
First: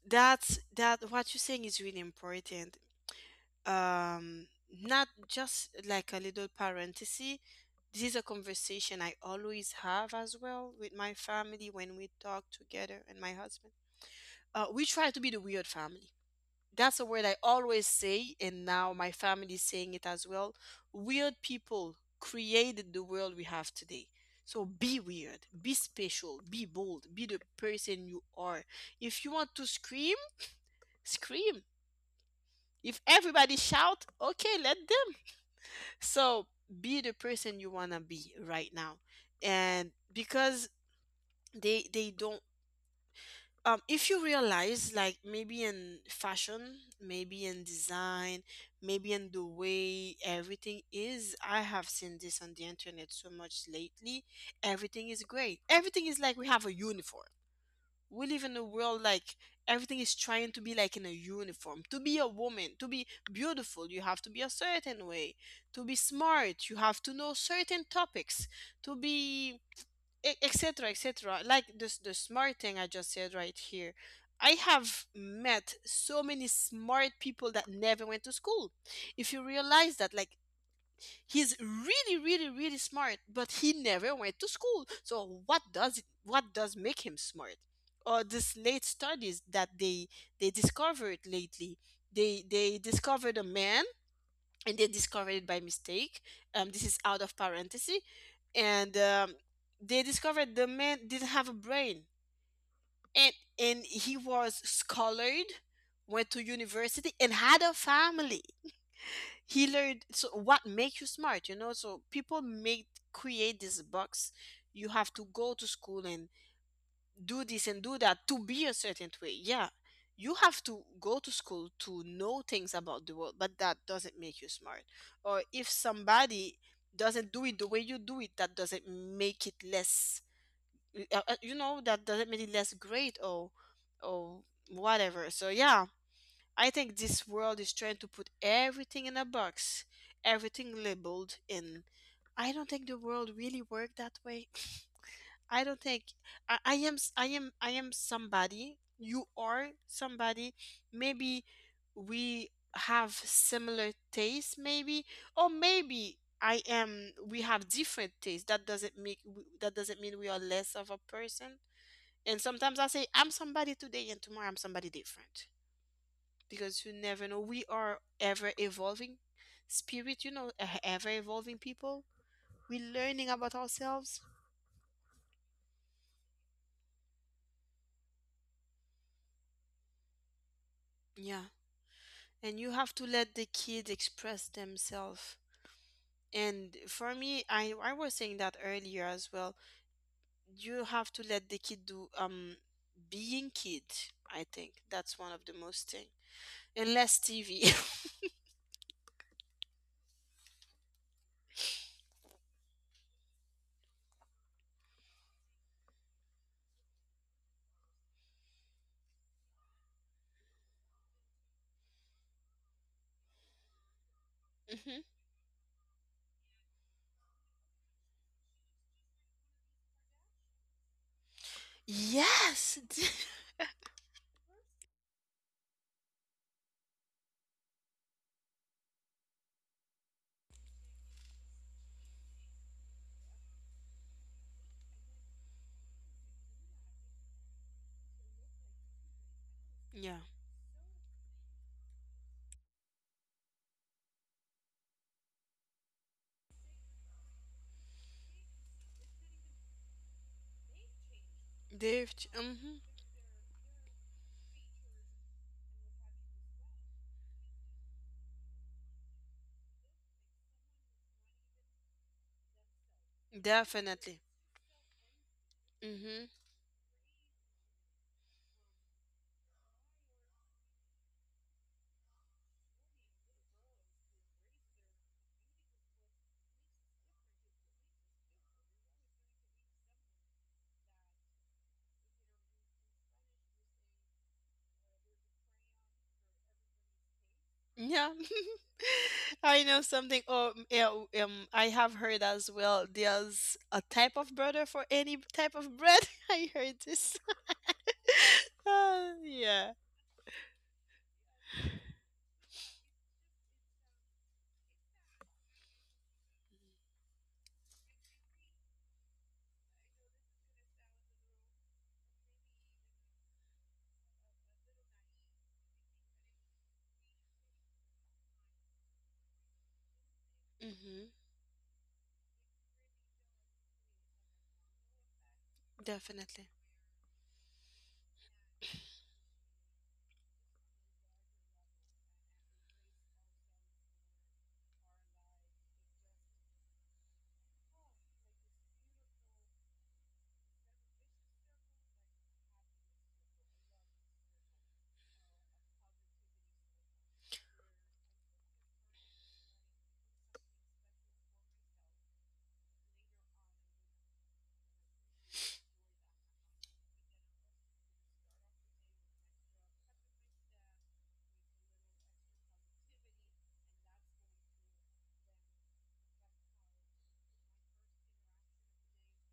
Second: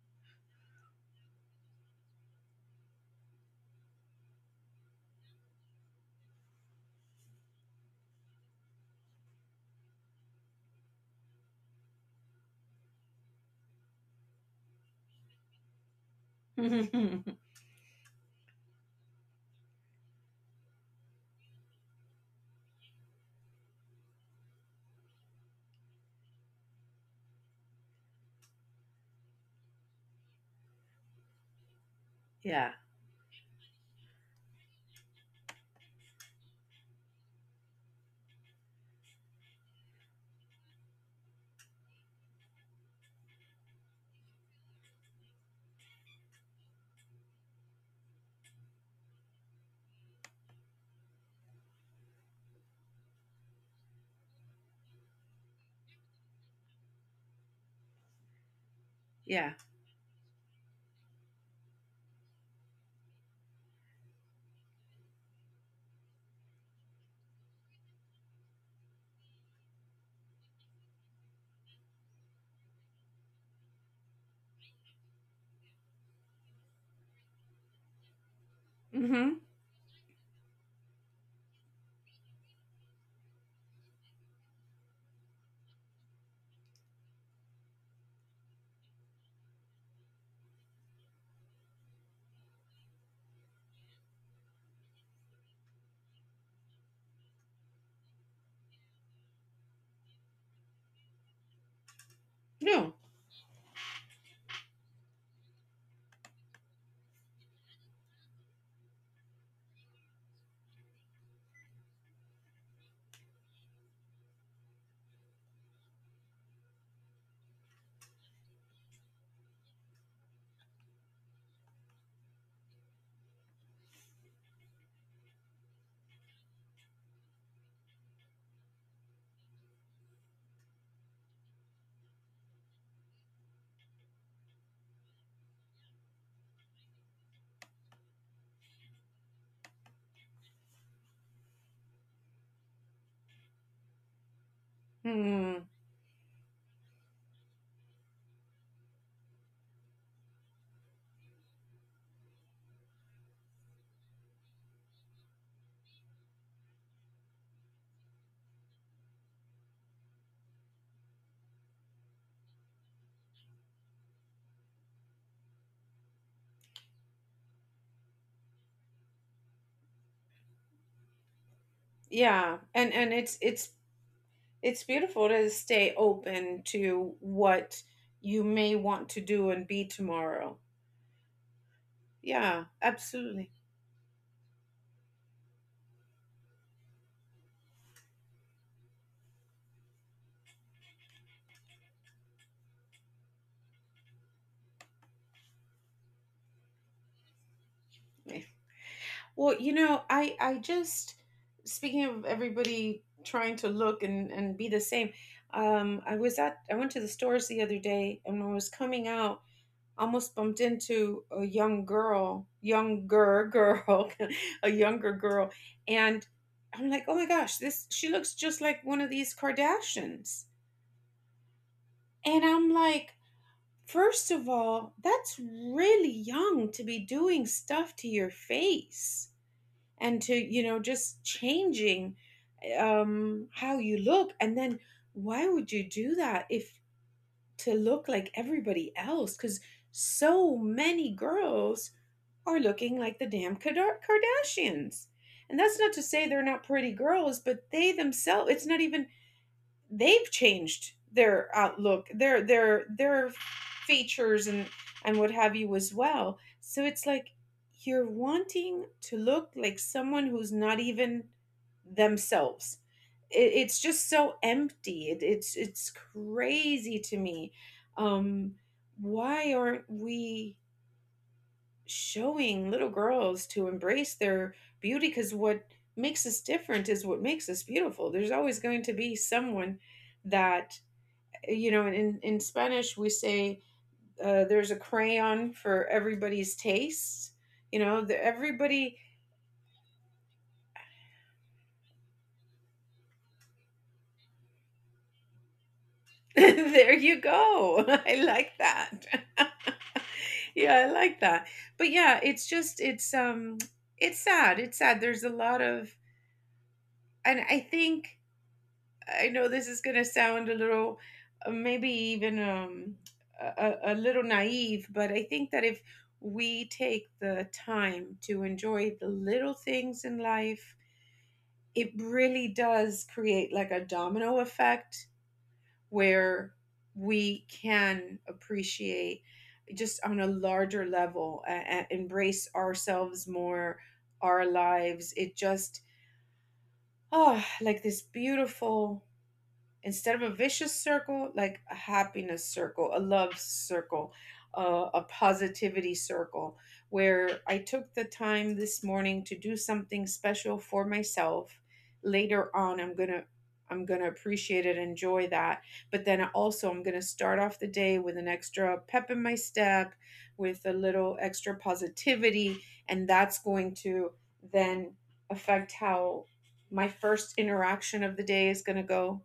Speaker 2: That's, that what you're saying is really important. um Not just like a little parenthesis, this is a conversation I always have as well with my family when we talk together, and my husband, we try to be the weird family.
Speaker 1: <laughs>
Speaker 2: That's a
Speaker 1: Yeah.
Speaker 2: word I always say, and now my family is saying it as well. Weird people created the world we have today. So be weird, be special, be bold, be the person you are. If you want to scream, scream. If everybody shout, okay, let them. So be the person you wanna be right now. And because they don't, um, if you realize, like, maybe in fashion, maybe in design, maybe in the way everything is, I have seen this on the internet so much lately. Everything is great. Everything is like we have a uniform, we live in a world like
Speaker 1: Yeah.
Speaker 2: everything is trying to be like in a uniform. To be a woman, to be beautiful, you have to be a certain way. To be smart, you have to know certain topics. To be, etc., etc., like this, the smart thing I just said right here. I have met so many smart people that never went to school. If you
Speaker 1: Mhm.
Speaker 2: realize that, like, he's really smart, but he never went to school, so what does what does make him smart? Or this late studies that they discovered lately, they discovered a man, and they discovered it by mistake. This is out of parenthesis. And They discovered the man didn't have a brain,
Speaker 1: No.
Speaker 2: and and he was scholared, went to university and had a family. He learned. So what make you smart, you know? So people make, create this box, you have to go to school and do this and do that, to be a certain way. Yeah, you have to go to school to know things about the world, but that doesn't make you smart. Or if somebody doesn't do it the way you do it, that doesn't make it less, you know, that doesn't make it less great, or whatever. So yeah, I think this world is trying to put everything in a box, everything labeled, and I don't think the world really worked that way. <laughs> I
Speaker 1: Hmm.
Speaker 2: don't think I am somebody. You are somebody. Maybe we have similar tastes, maybe, or maybe I am. We have different tastes. That doesn't mean we are less of a person. And sometimes I say I'm somebody today, and tomorrow I'm somebody different, because you never know. We are ever evolving spirit, you know, ever evolving people.
Speaker 1: Yeah.
Speaker 2: We're
Speaker 1: And
Speaker 2: learning
Speaker 1: it's
Speaker 2: about
Speaker 1: it's
Speaker 2: ourselves.
Speaker 1: it's beautiful to stay open to what you may want to do and be tomorrow.
Speaker 2: Yeah. And
Speaker 1: Yeah,
Speaker 2: you have to let the
Speaker 1: absolutely.
Speaker 2: kids express themselves. And for me, I was saying that earlier as well. You have to let the kid do being kid. I think that's one of the most thing. And less TV.
Speaker 1: Well, you know, I just speaking of everybody trying to look and be the same. I was at, I went to the stores the other day, and when I was coming out, almost bumped into a young girl, younger girl, <laughs> a
Speaker 2: <laughs> Hmm.
Speaker 1: younger girl, and I'm like, oh my gosh, this, she looks just like one of these Kardashians. And I'm
Speaker 2: Yes.
Speaker 1: like,
Speaker 2: <laughs>
Speaker 1: first of all, that's really young to be doing stuff to your face and to, you know, just changing, how you look. And then why would you do that, if to look like everybody else? Because
Speaker 2: Yeah.
Speaker 1: so many girls are looking like the damn Kada- Kardashians. And that's not to say they're not pretty girls, but they themselves, it's not even, they've changed their outlook,
Speaker 2: They've, ch-,
Speaker 1: their
Speaker 2: mhm.
Speaker 1: their features and what have you as well. So it's like you're wanting to look like someone who's not even themselves. It's just
Speaker 2: Definitely.
Speaker 1: so empty. It's
Speaker 2: Hmm.
Speaker 1: crazy to me. Um, why aren't we showing little girls to embrace their beauty? Because what makes us different is what makes us beautiful. There's always going to be someone that, you know, in Spanish we say, there's a crayon for everybody's taste, you know,
Speaker 2: Yeah,
Speaker 1: everybody.
Speaker 2: <laughs> I know something. Oh, mm, yeah, I have heard as well, there's a type of butter for any type of bread. <laughs>
Speaker 1: <laughs>
Speaker 2: I heard
Speaker 1: There
Speaker 2: this.
Speaker 1: you
Speaker 2: <laughs>
Speaker 1: go. <laughs> I like that.
Speaker 2: Yeah.
Speaker 1: <laughs> Yeah, I like that. But yeah, it's it's sad, it's sad, there's a lot of, and I think I know this is gonna sound a little, maybe even a little naive, but I think that if we take the time to enjoy the little things in life,
Speaker 2: Mm-hmm.
Speaker 1: it really does create like a domino effect
Speaker 2: Definitely.
Speaker 1: where we can appreciate just on a larger level and embrace ourselves more, our lives. It just, oh, like this beautiful, instead of a vicious circle, like a happiness circle, a love circle, a positivity circle, where I took the time this morning to do something special for myself. Later on, I'm gonna appreciate it, enjoy that. But then also, I'm gonna start off the day with an extra pep in my step, with a little extra positivity, and that's going to then affect how my first interaction of the day is gonna go.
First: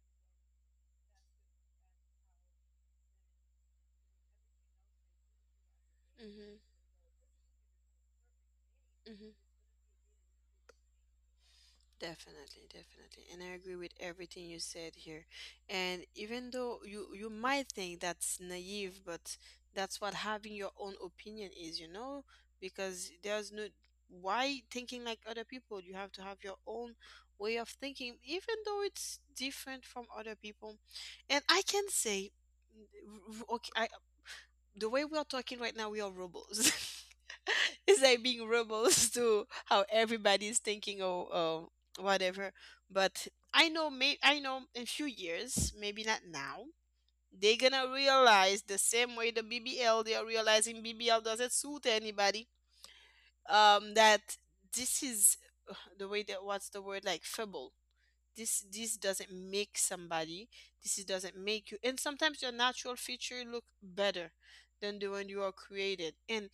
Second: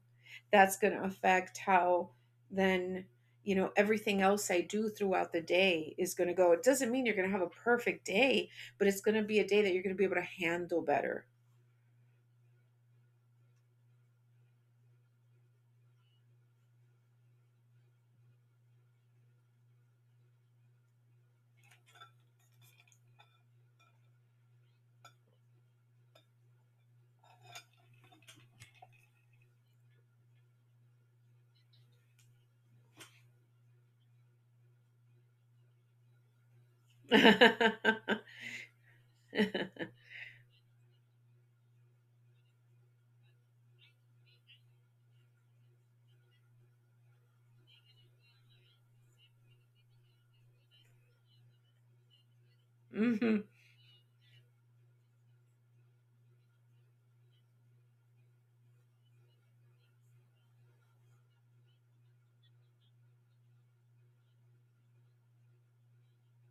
Speaker 1: That's going to affect how then, you know, everything else I do throughout the day is going to go.
Speaker 2: Mm-hmm.
Speaker 1: It doesn't mean you're going to have a perfect day, but it's going to
Speaker 2: Mm-hmm.
Speaker 1: be a day that you're going to be able to handle better.
Speaker 2: Definitely, definitely. And I agree with everything you said here. And even though you might think that's naive, but that's what having your own opinion is, you know? Because there's no why thinking like other people? You have to have your own way of thinking, even though it's different from other people. And I can say, okay, I the way we are talking right now, we are robots. <laughs> It's like
Speaker 1: <laughs>
Speaker 2: being robots. <laughs> To how everybody is thinking, or whatever. But I know, in few years, maybe not now, they're gonna realize, the same way the BBL, they are realizing BBL doesn't suit anybody.
Speaker 1: Hmm.
Speaker 2: That this is <sighs> the way that what's the word like feeble this doesn't make somebody this is- doesn't make you and sometimes your natural feature look better than the one you are created. And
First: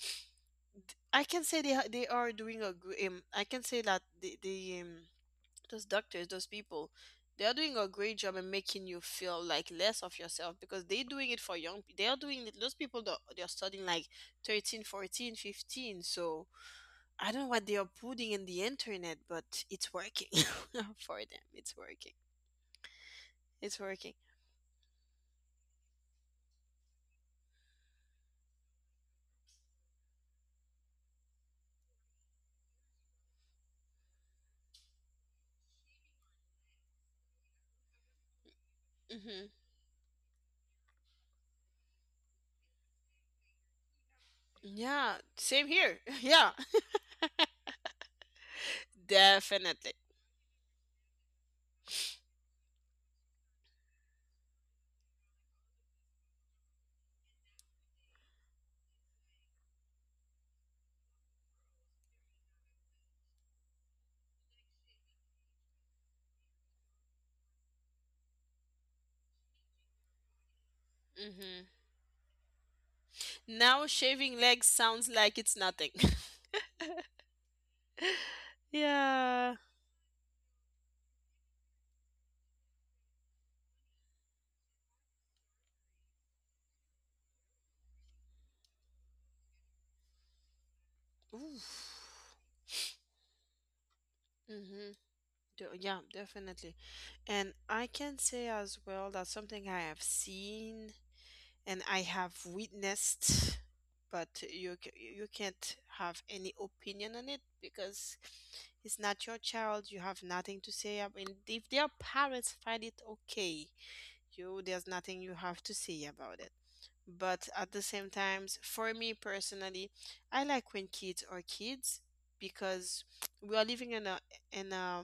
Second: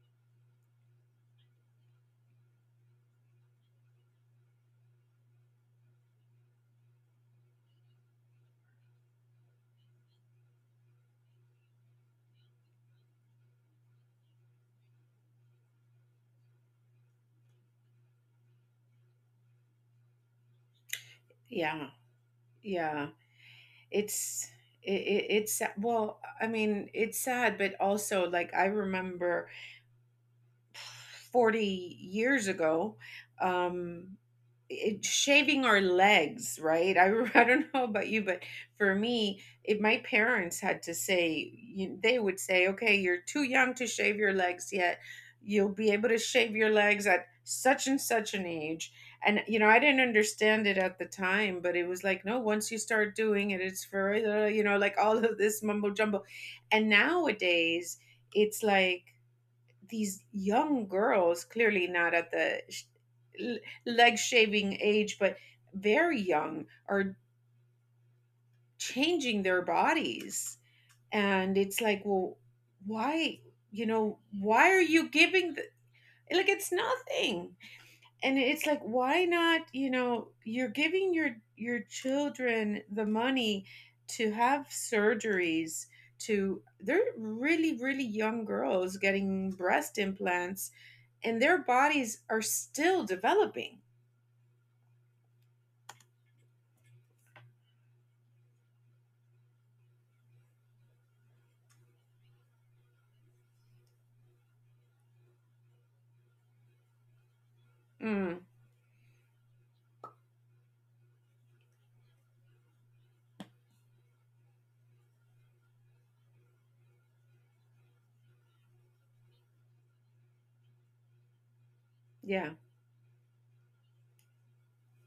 Speaker 2: I can say they are doing a great I can say that the those doctors, those people, they are doing a great job in making you feel like less of yourself because they're doing it for young pe- they are doing it those people that they're studying like 13, 14, 15. So I don't know what they are putting in the internet, but it's working <laughs> for them. It's
Speaker 1: Yeah.
Speaker 2: working.
Speaker 1: Yeah.
Speaker 2: It's working.
Speaker 1: It's it, it, it's well, I mean, it's sad, but also, like, I remember 40 years ago, um, shaving our legs, right? I, <laughs> I don't know about you, but for me,
Speaker 2: Hmm.
Speaker 1: if my parents had to say, you, they would say, okay, you're too young to shave your legs yet.
Speaker 2: Yeah,
Speaker 1: You'll
Speaker 2: same
Speaker 1: be
Speaker 2: here.
Speaker 1: able to
Speaker 2: <laughs>
Speaker 1: shave
Speaker 2: Yeah,
Speaker 1: your legs at such and such an age. And, you know, I
Speaker 2: definitely.
Speaker 1: didn't understand it at the time, but it was like, no, once you start doing it, it's for, you know, like all of this mumbo jumbo. And nowadays, it's like, these young girls, clearly not at the l- leg shaving age, but very young, are changing their bodies. And
Speaker 2: Hmm.
Speaker 1: it's like, well, why, you
Speaker 2: Now
Speaker 1: know,
Speaker 2: shaving
Speaker 1: why
Speaker 2: legs
Speaker 1: are you
Speaker 2: sounds like
Speaker 1: giving
Speaker 2: it's
Speaker 1: the,
Speaker 2: nothing.
Speaker 1: like it's nothing. And it's
Speaker 2: <laughs>
Speaker 1: like, why
Speaker 2: Yeah.
Speaker 1: not, you know, you're giving your children the money to have surgeries to, they're really really young girls getting breast implants, and their bodies are still developing.
Speaker 2: Mm-hmm. Yeah, definitely. And I can say as well that something I have seen and I have witnessed, but you c- you can't have any opinion on it because
Speaker 1: Mm,
Speaker 2: it's not your child. You have nothing to say. I mean, if their parents find it okay, you there's nothing you have to say about it. But at the same times, for me personally, I like when kids are kids
Speaker 1: yeah.
Speaker 2: because we are living in a in a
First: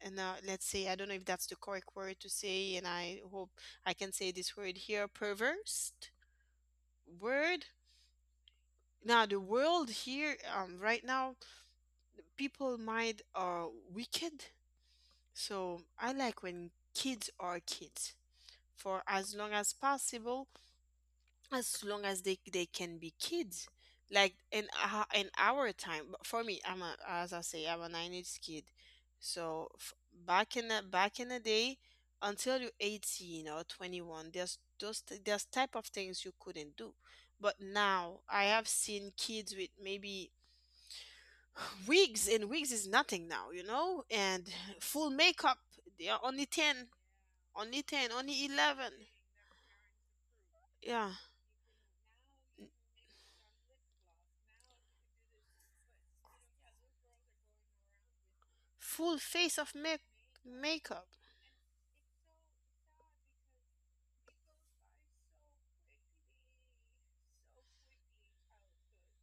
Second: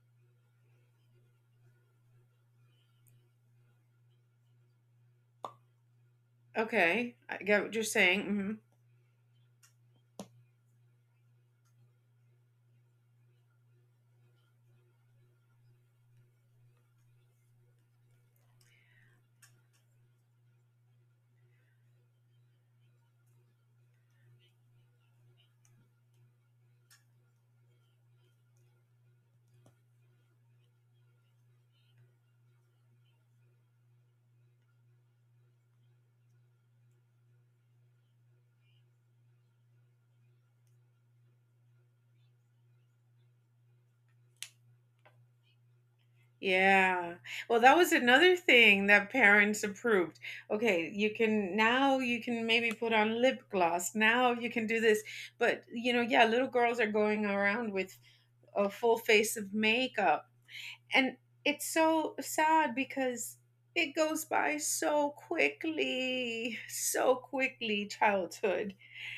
Speaker 2: in a let's say, I don't know if that's the correct word to say, and I hope I can say this word here, perverse
Speaker 1: Okay. I
Speaker 2: word.
Speaker 1: get what you're saying. Hmm.
Speaker 2: Now the world here right now, people mind are wicked. So I like when kids are kids for as long as possible, as long as they can be kids, like in our time. But for me, I'm a as I say, I'm a nine age kid. So f- back in the day, until you're 18 or 21, there's those t- there's type of things you couldn't do. But now I have seen kids with maybe wigs, and wigs is nothing now, you know, and full makeup. They are only ten,
Speaker 1: Yeah. Well,
Speaker 2: only
Speaker 1: that was
Speaker 2: ten,
Speaker 1: another
Speaker 2: only 11.
Speaker 1: thing that parents approved. Okay,
Speaker 2: Yeah,
Speaker 1: you can now, you can maybe put on lip gloss. Now you can do this. But, you know, yeah, little girls are going around with a full
Speaker 2: full
Speaker 1: face
Speaker 2: face
Speaker 1: of
Speaker 2: of make
Speaker 1: makeup.
Speaker 2: makeup.
Speaker 1: And it's so sad because it goes by so quickly, childhood.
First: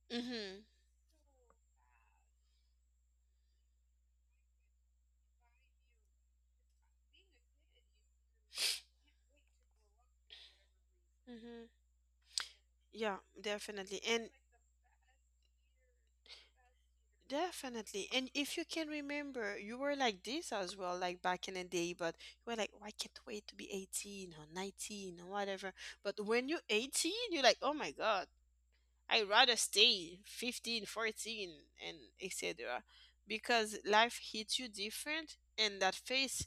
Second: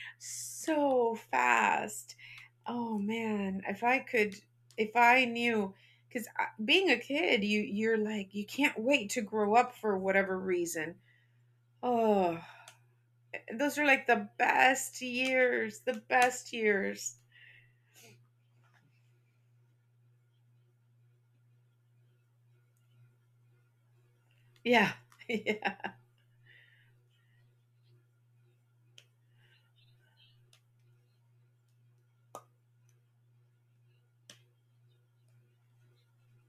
Speaker 2: Mhm.
Speaker 1: So fast. Oh man, if I could, if I knew, because being a kid, you're like, you can't wait to grow up for whatever reason.
Speaker 2: Mhm.
Speaker 1: Oh,
Speaker 2: Yeah,
Speaker 1: those are
Speaker 2: definitely.
Speaker 1: like
Speaker 2: And
Speaker 1: the best years, the best years.
Speaker 2: definitely, and if you can remember, you were like this as well, like back in the day. But you were like, oh, I can't wait to be 18 or
Speaker 1: Yeah,
Speaker 2: 19 or
Speaker 1: <laughs>
Speaker 2: whatever.
Speaker 1: yeah,
Speaker 2: But when you're 18, you're like, oh my god, I rather stay 15, 14, 14, and etc. Because life hits you different, and that phase,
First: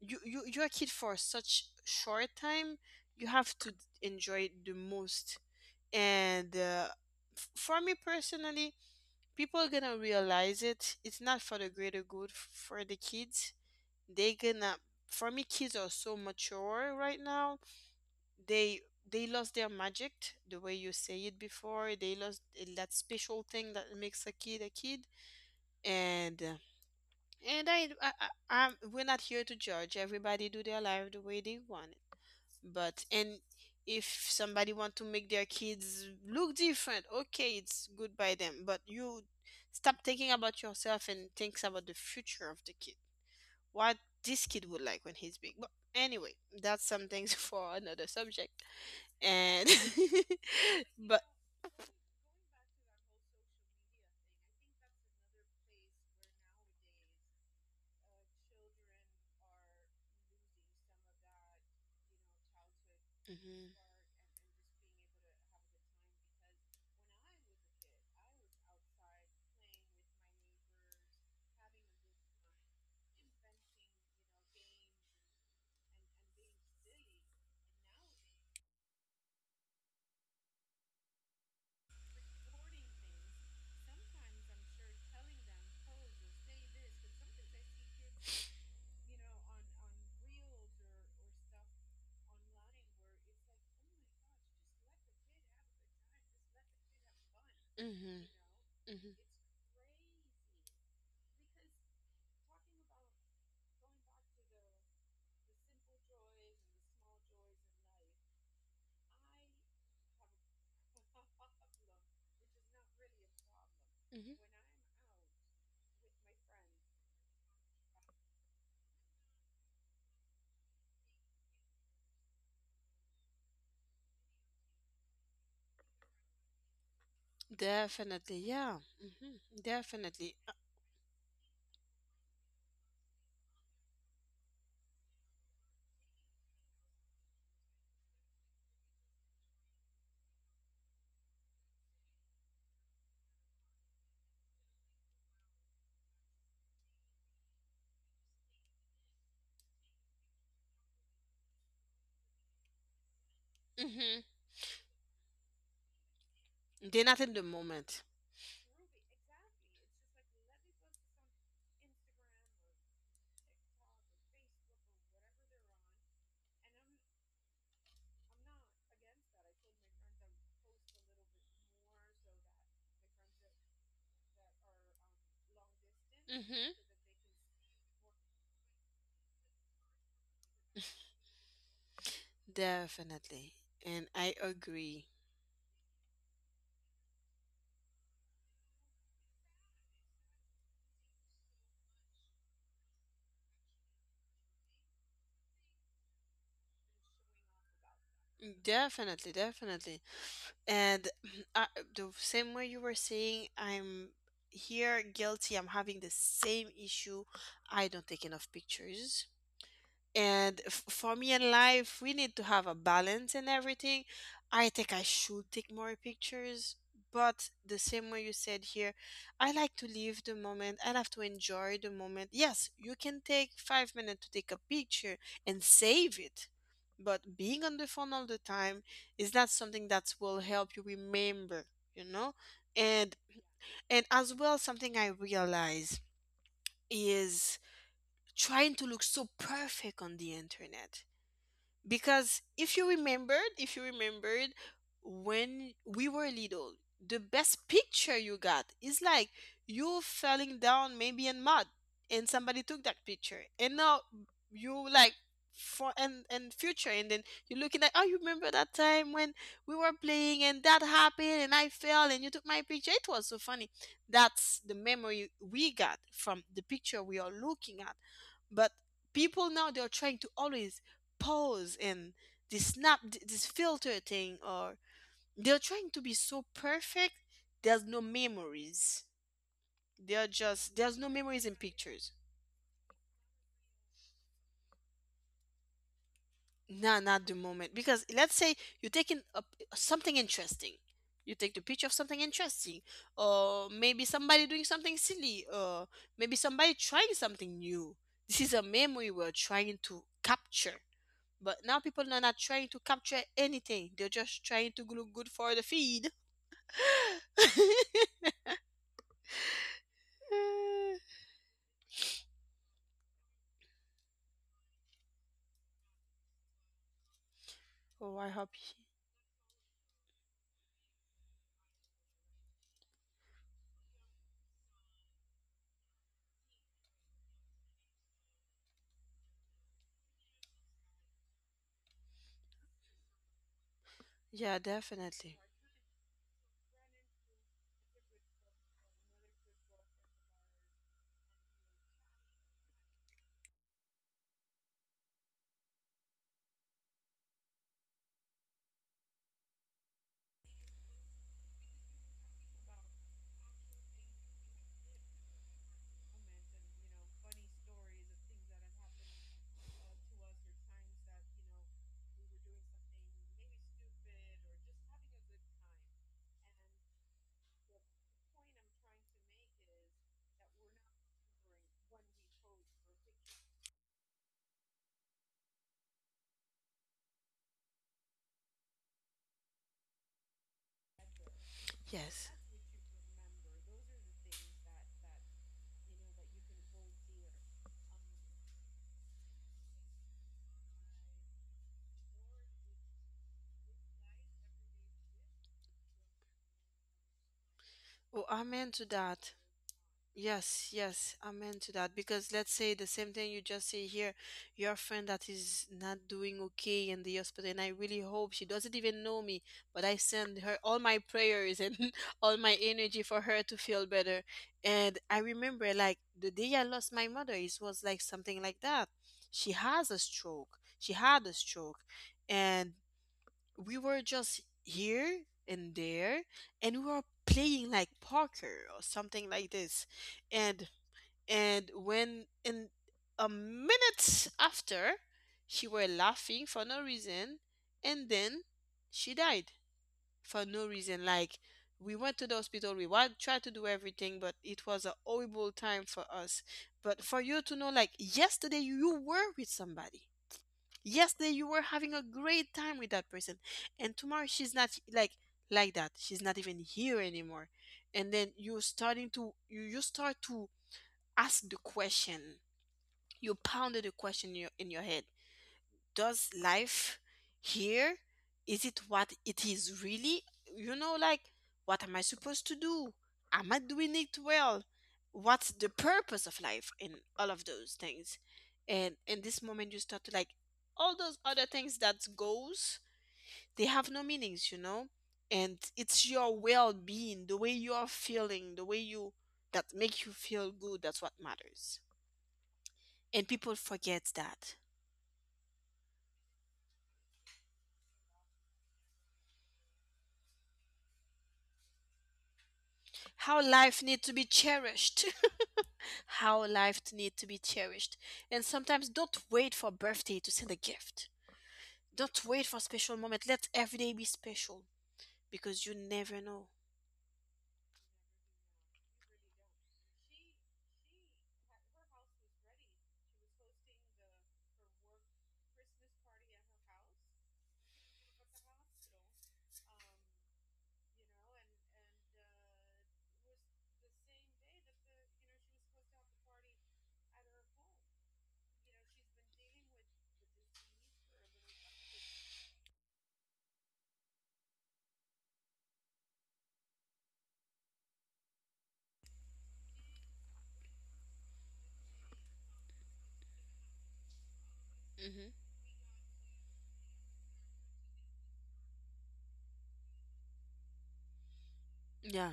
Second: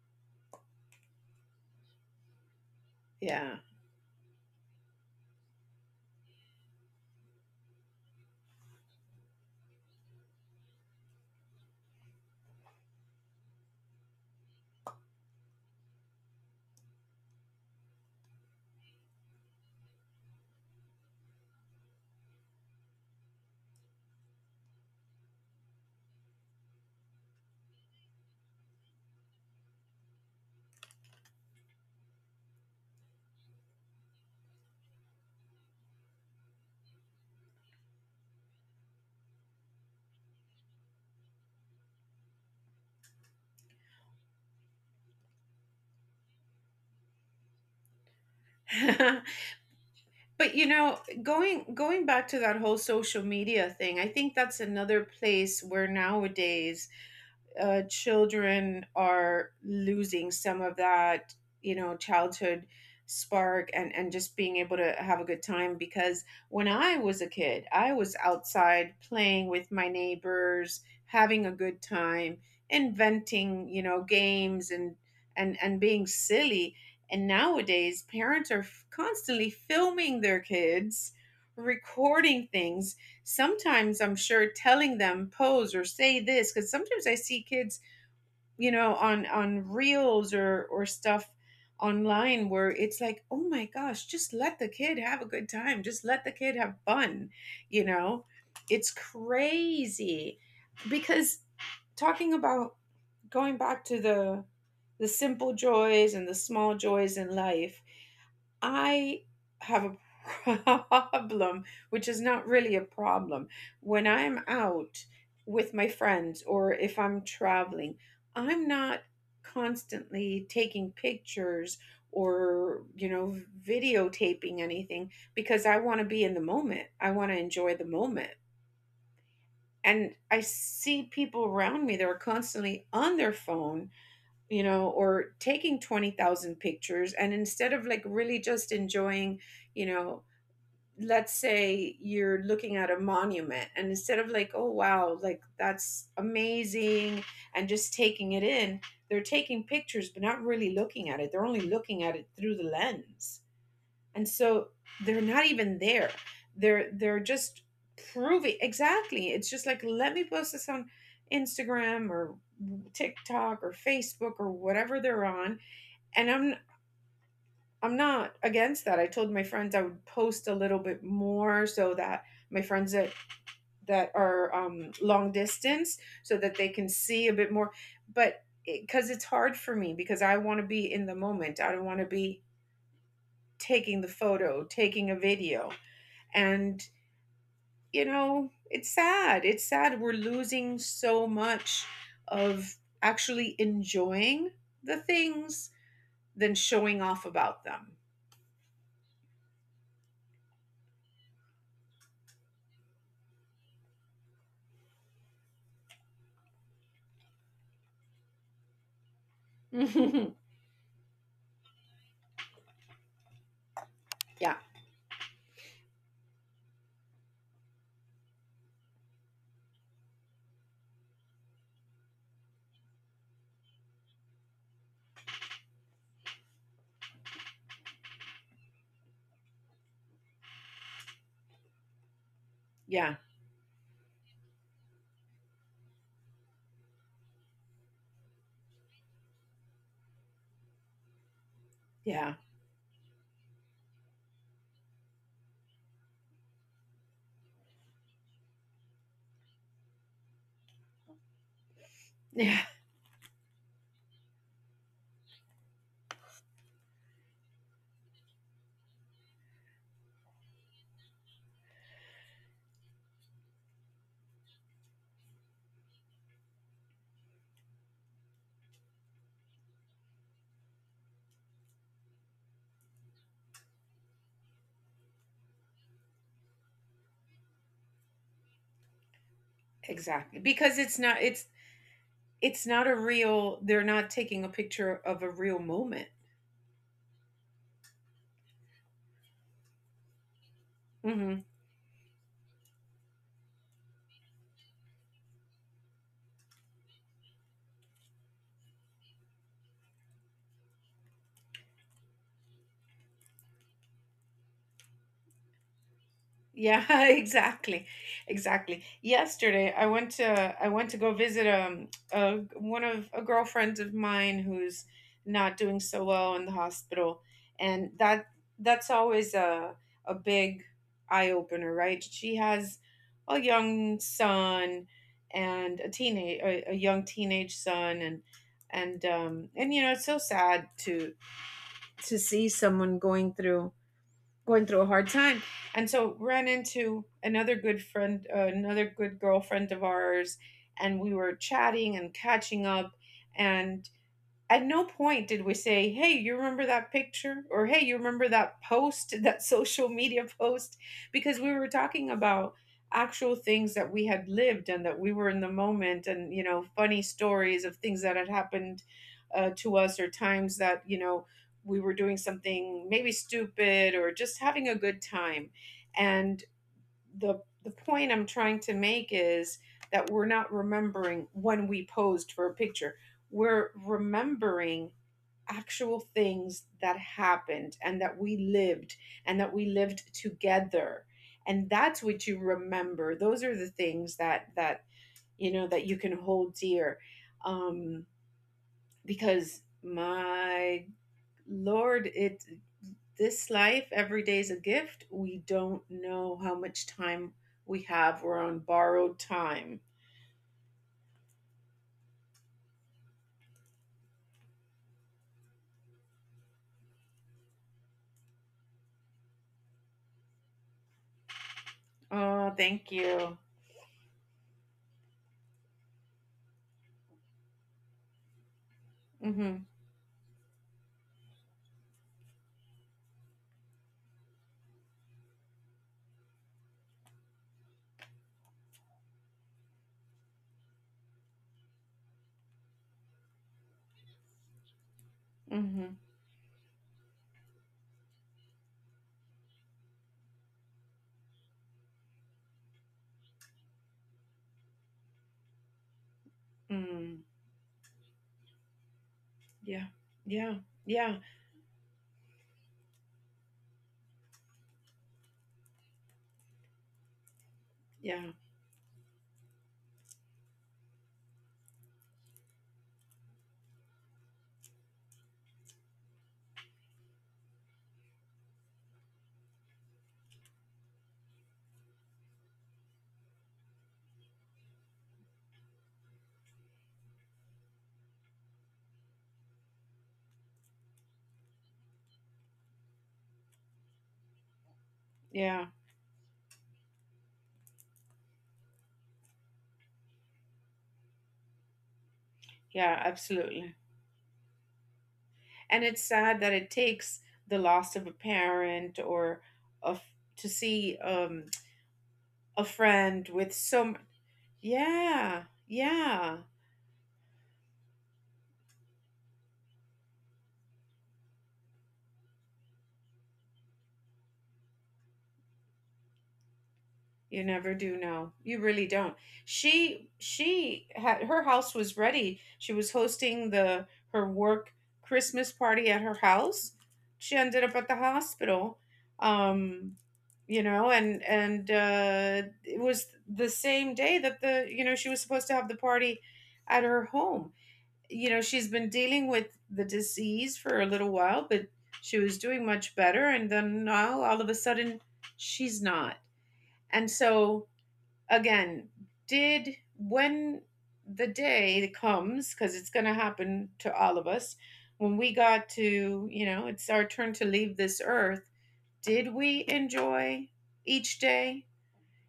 Speaker 2: you're a kid for such short time, you have
Speaker 1: yeah.
Speaker 2: to enjoy it the most. And f- for me personally, people are gonna realize it. It's not for the greater good f- for the kids. They gonna, for me, kids are so mature right now. they they lost their magic, the way you say it before. They lost that special thing that makes a kid a kid. And and I, I, I we're not here to judge. Everybody do their life the way they want it. But and if somebody want to make their kids look different, okay, it's good by them. But you stop thinking about yourself and thinks about the future of the kid. What this kid would like when he's big? But anyway, that's some things <laughs> for another subject.
Speaker 1: <laughs>
Speaker 2: And
Speaker 1: But you know,
Speaker 2: <laughs> but
Speaker 1: going back to that whole social media thing, I think that's another place where nowadays children are losing some of that, you know, childhood spark and just being able to have a good time, because when I was a kid, I was outside playing with my neighbors, having a good time, inventing, you know, games and and being silly. And nowadays, parents are constantly filming their kids, recording things, sometimes, I'm sure, telling them pose or say this, because sometimes I see kids, you know, on reels or stuff online, where it's like, oh my gosh, just let the kid have a good time, just let the kid have fun, you know.
Speaker 2: Mhm.
Speaker 1: It's
Speaker 2: Mhm. Mhm.
Speaker 1: crazy because, talking about going back to the simple joys and the small joys in life, I have a <laughs> problem, which is not really a problem. When
Speaker 2: Mhm.
Speaker 1: I'm out with my friends or if I'm traveling, I'm not constantly taking pictures or, you know, videotaping anything, because I want to be in the moment. I want to enjoy the moment.
Speaker 2: Definitely, yeah. Hmm.
Speaker 1: And
Speaker 2: Definitely.
Speaker 1: I see people around me that are constantly on their phone, you know, or taking 20,000 pictures and instead of like really just enjoying, you know, let's say you're looking at a monument and instead of like, oh wow, like that's amazing, and just taking it in, they're taking pictures but not really looking at it. They're only looking at it through the lens.
Speaker 2: Mm-hmm.
Speaker 1: And so they're not even there.
Speaker 2: They're
Speaker 1: They're
Speaker 2: not in the
Speaker 1: just
Speaker 2: moment.
Speaker 1: proving, exactly. It's just like, let me post this on Instagram or TikTok or Facebook or whatever they're on, and I'm not against that. I told my friends I would post a little bit more so that my friends that are, long distance, so that they
Speaker 2: Mm-hmm.
Speaker 1: can see a bit more, but because it's hard for me, because I want to be in the moment, I don't want to be
Speaker 2: Definitely.
Speaker 1: taking the
Speaker 2: And I
Speaker 1: photo,
Speaker 2: agree.
Speaker 1: taking a video, and, you know, it's sad, it's sad, we're losing so much of actually enjoying the things than showing off about them.
Speaker 2: Definitely, definitely. And <clears throat> I, the same way you were saying, I'm here guilty. I'm having the same issue. I don't take enough pictures.
Speaker 1: <laughs> Yeah.
Speaker 2: And f- for me in life, we need to have a balance in everything.
Speaker 1: Yeah.
Speaker 2: I think I should take more pictures, but the same way you said here, I like to live the moment. I love to enjoy the moment. Yes, you can take 5 minutes to take a picture and save it, but being on the phone all the time is not something that will help you remember, you know? And
Speaker 1: Yeah.
Speaker 2: and as well, something I realize is trying to look so perfect on the internet,
Speaker 1: Yeah. <laughs>
Speaker 2: because if you remembered when we were little, the best picture you got is like you falling down maybe in mud, and
Speaker 1: Yeah,
Speaker 2: somebody took that picture, and now you like for and future, and then you're looking like, oh, you remember that time when we were playing and that happened, and I fell, and you took my picture? It was so funny. That's the memory we got from the picture we are looking at. But people now, they're trying to always pose, and this snap, this filter thing, or they're trying to be so perfect. There's no memories. They're
Speaker 1: exactly.
Speaker 2: just
Speaker 1: Because it's
Speaker 2: there's no
Speaker 1: not, it's
Speaker 2: memories in pictures.
Speaker 1: it's not a real, they're not taking a picture of a real moment.
Speaker 2: Nah, not the moment. Because let's say you're taking a, something interesting, you
Speaker 1: Mhm.
Speaker 2: take the picture of something interesting, or maybe somebody doing something silly, or maybe somebody trying something new. This is a memory we're trying to capture. But now people are not trying to capture anything, they're just trying to look good for the feed.
Speaker 1: Yeah, <laughs> exactly.
Speaker 2: <laughs>
Speaker 1: Exactly. Yesterday I went to, I went to go visit, a one of, a girlfriend of mine who's not doing so well in the hospital, and
Speaker 2: Oh,
Speaker 1: that
Speaker 2: I hope.
Speaker 1: that's always a big eye opener, right? She has a young son, and a teenage, a young teenage son, and and, you know, it's so sad to see someone going through,
Speaker 2: Yeah,
Speaker 1: going through a hard
Speaker 2: definitely.
Speaker 1: time. And so, ran into another good friend, another good girlfriend of ours, and we were chatting and catching up. And at no point did we say, "Hey, you remember that picture?" Or, "Hey, you remember that post, <laughs> that social media post?" Because we were talking about actual things that we had lived and that we were in the moment and, funny stories of things that had happened to us, or times that, we were doing something maybe stupid or just having a good time. And the point I'm trying to make is that we're not remembering when we posed for a picture. We're remembering actual things that happened and that we lived and that we lived together. And that's what
Speaker 2: Yes.
Speaker 1: you remember. Those are the things that you can hold dear. Um because my lord, it this life, every day is a gift. We don't know how much time we have.
Speaker 2: Oh,
Speaker 1: We're on
Speaker 2: amen to
Speaker 1: borrowed
Speaker 2: that.
Speaker 1: time.
Speaker 2: Yes, yes, amen to that. Because let's say the same thing you just say here, your friend that is not doing okay in the hospital, and I really hope she doesn't even know me, but I send her all my prayers and <laughs> all
Speaker 1: Oh,
Speaker 2: my
Speaker 1: thank
Speaker 2: energy for
Speaker 1: you.
Speaker 2: her to feel better. And I remember like the day I lost my mother, it was like something like that. She
Speaker 1: Mm-hmm.
Speaker 2: has a stroke. She had a stroke. And we were just here and there, and we were playing like poker or something like this. and and when in a minute after, she were
Speaker 1: Mm-hmm.
Speaker 2: laughing for no reason, and then she died, for no reason. Like we went to the hospital, we wa- tried to do everything, but it was a horrible time for us. But for
Speaker 1: Mm.
Speaker 2: you to know, like, yesterday you were with
Speaker 1: Yeah.
Speaker 2: somebody,
Speaker 1: Yeah. Yeah.
Speaker 2: yesterday you were having a great time with that person, and tomorrow she's not, like, like that, she's not even here anymore. And then
Speaker 1: Yeah.
Speaker 2: you're starting to you start to ask the question. You pounded the question in your head. Does life here is it what it is really? You know, like, what am I supposed to do? Am I doing it well? What's the purpose of life and all of those things? And in this moment you start to like, all those other things that goes, they have no meanings, you know? And
Speaker 1: Yeah.
Speaker 2: it's your well-being, the way you are feeling, the way you that make you feel good, that's what matters.
Speaker 1: Yeah.
Speaker 2: And people
Speaker 1: Absolutely.
Speaker 2: forget that.
Speaker 1: And it's sad that it takes the loss of a parent, or of, to see a friend
Speaker 2: How
Speaker 1: with
Speaker 2: life
Speaker 1: so
Speaker 2: needs
Speaker 1: much.
Speaker 2: to be cherished. <laughs>
Speaker 1: Yeah. Yeah.
Speaker 2: How life needs to be cherished. And sometimes don't wait for birthday to send a gift. Don't wait for special moment. Let every day be special because you never know.
Speaker 1: You never do know. You really don't. She had, her house was ready. She was hosting the her work Christmas party at her house. She ended up at the hospital. Um you know, and it was the same day that, the, you know, she was supposed to have the party at her home. You know, she's been dealing with the disease for a little while, but she was doing much better, and then now all of a sudden she's not. And so, again, did, when the day comes, because it's going to happen to all of us, when
Speaker 2: Hmm.
Speaker 1: we got to, you know, it's our turn to leave this earth, did we enjoy each day?
Speaker 2: Yeah.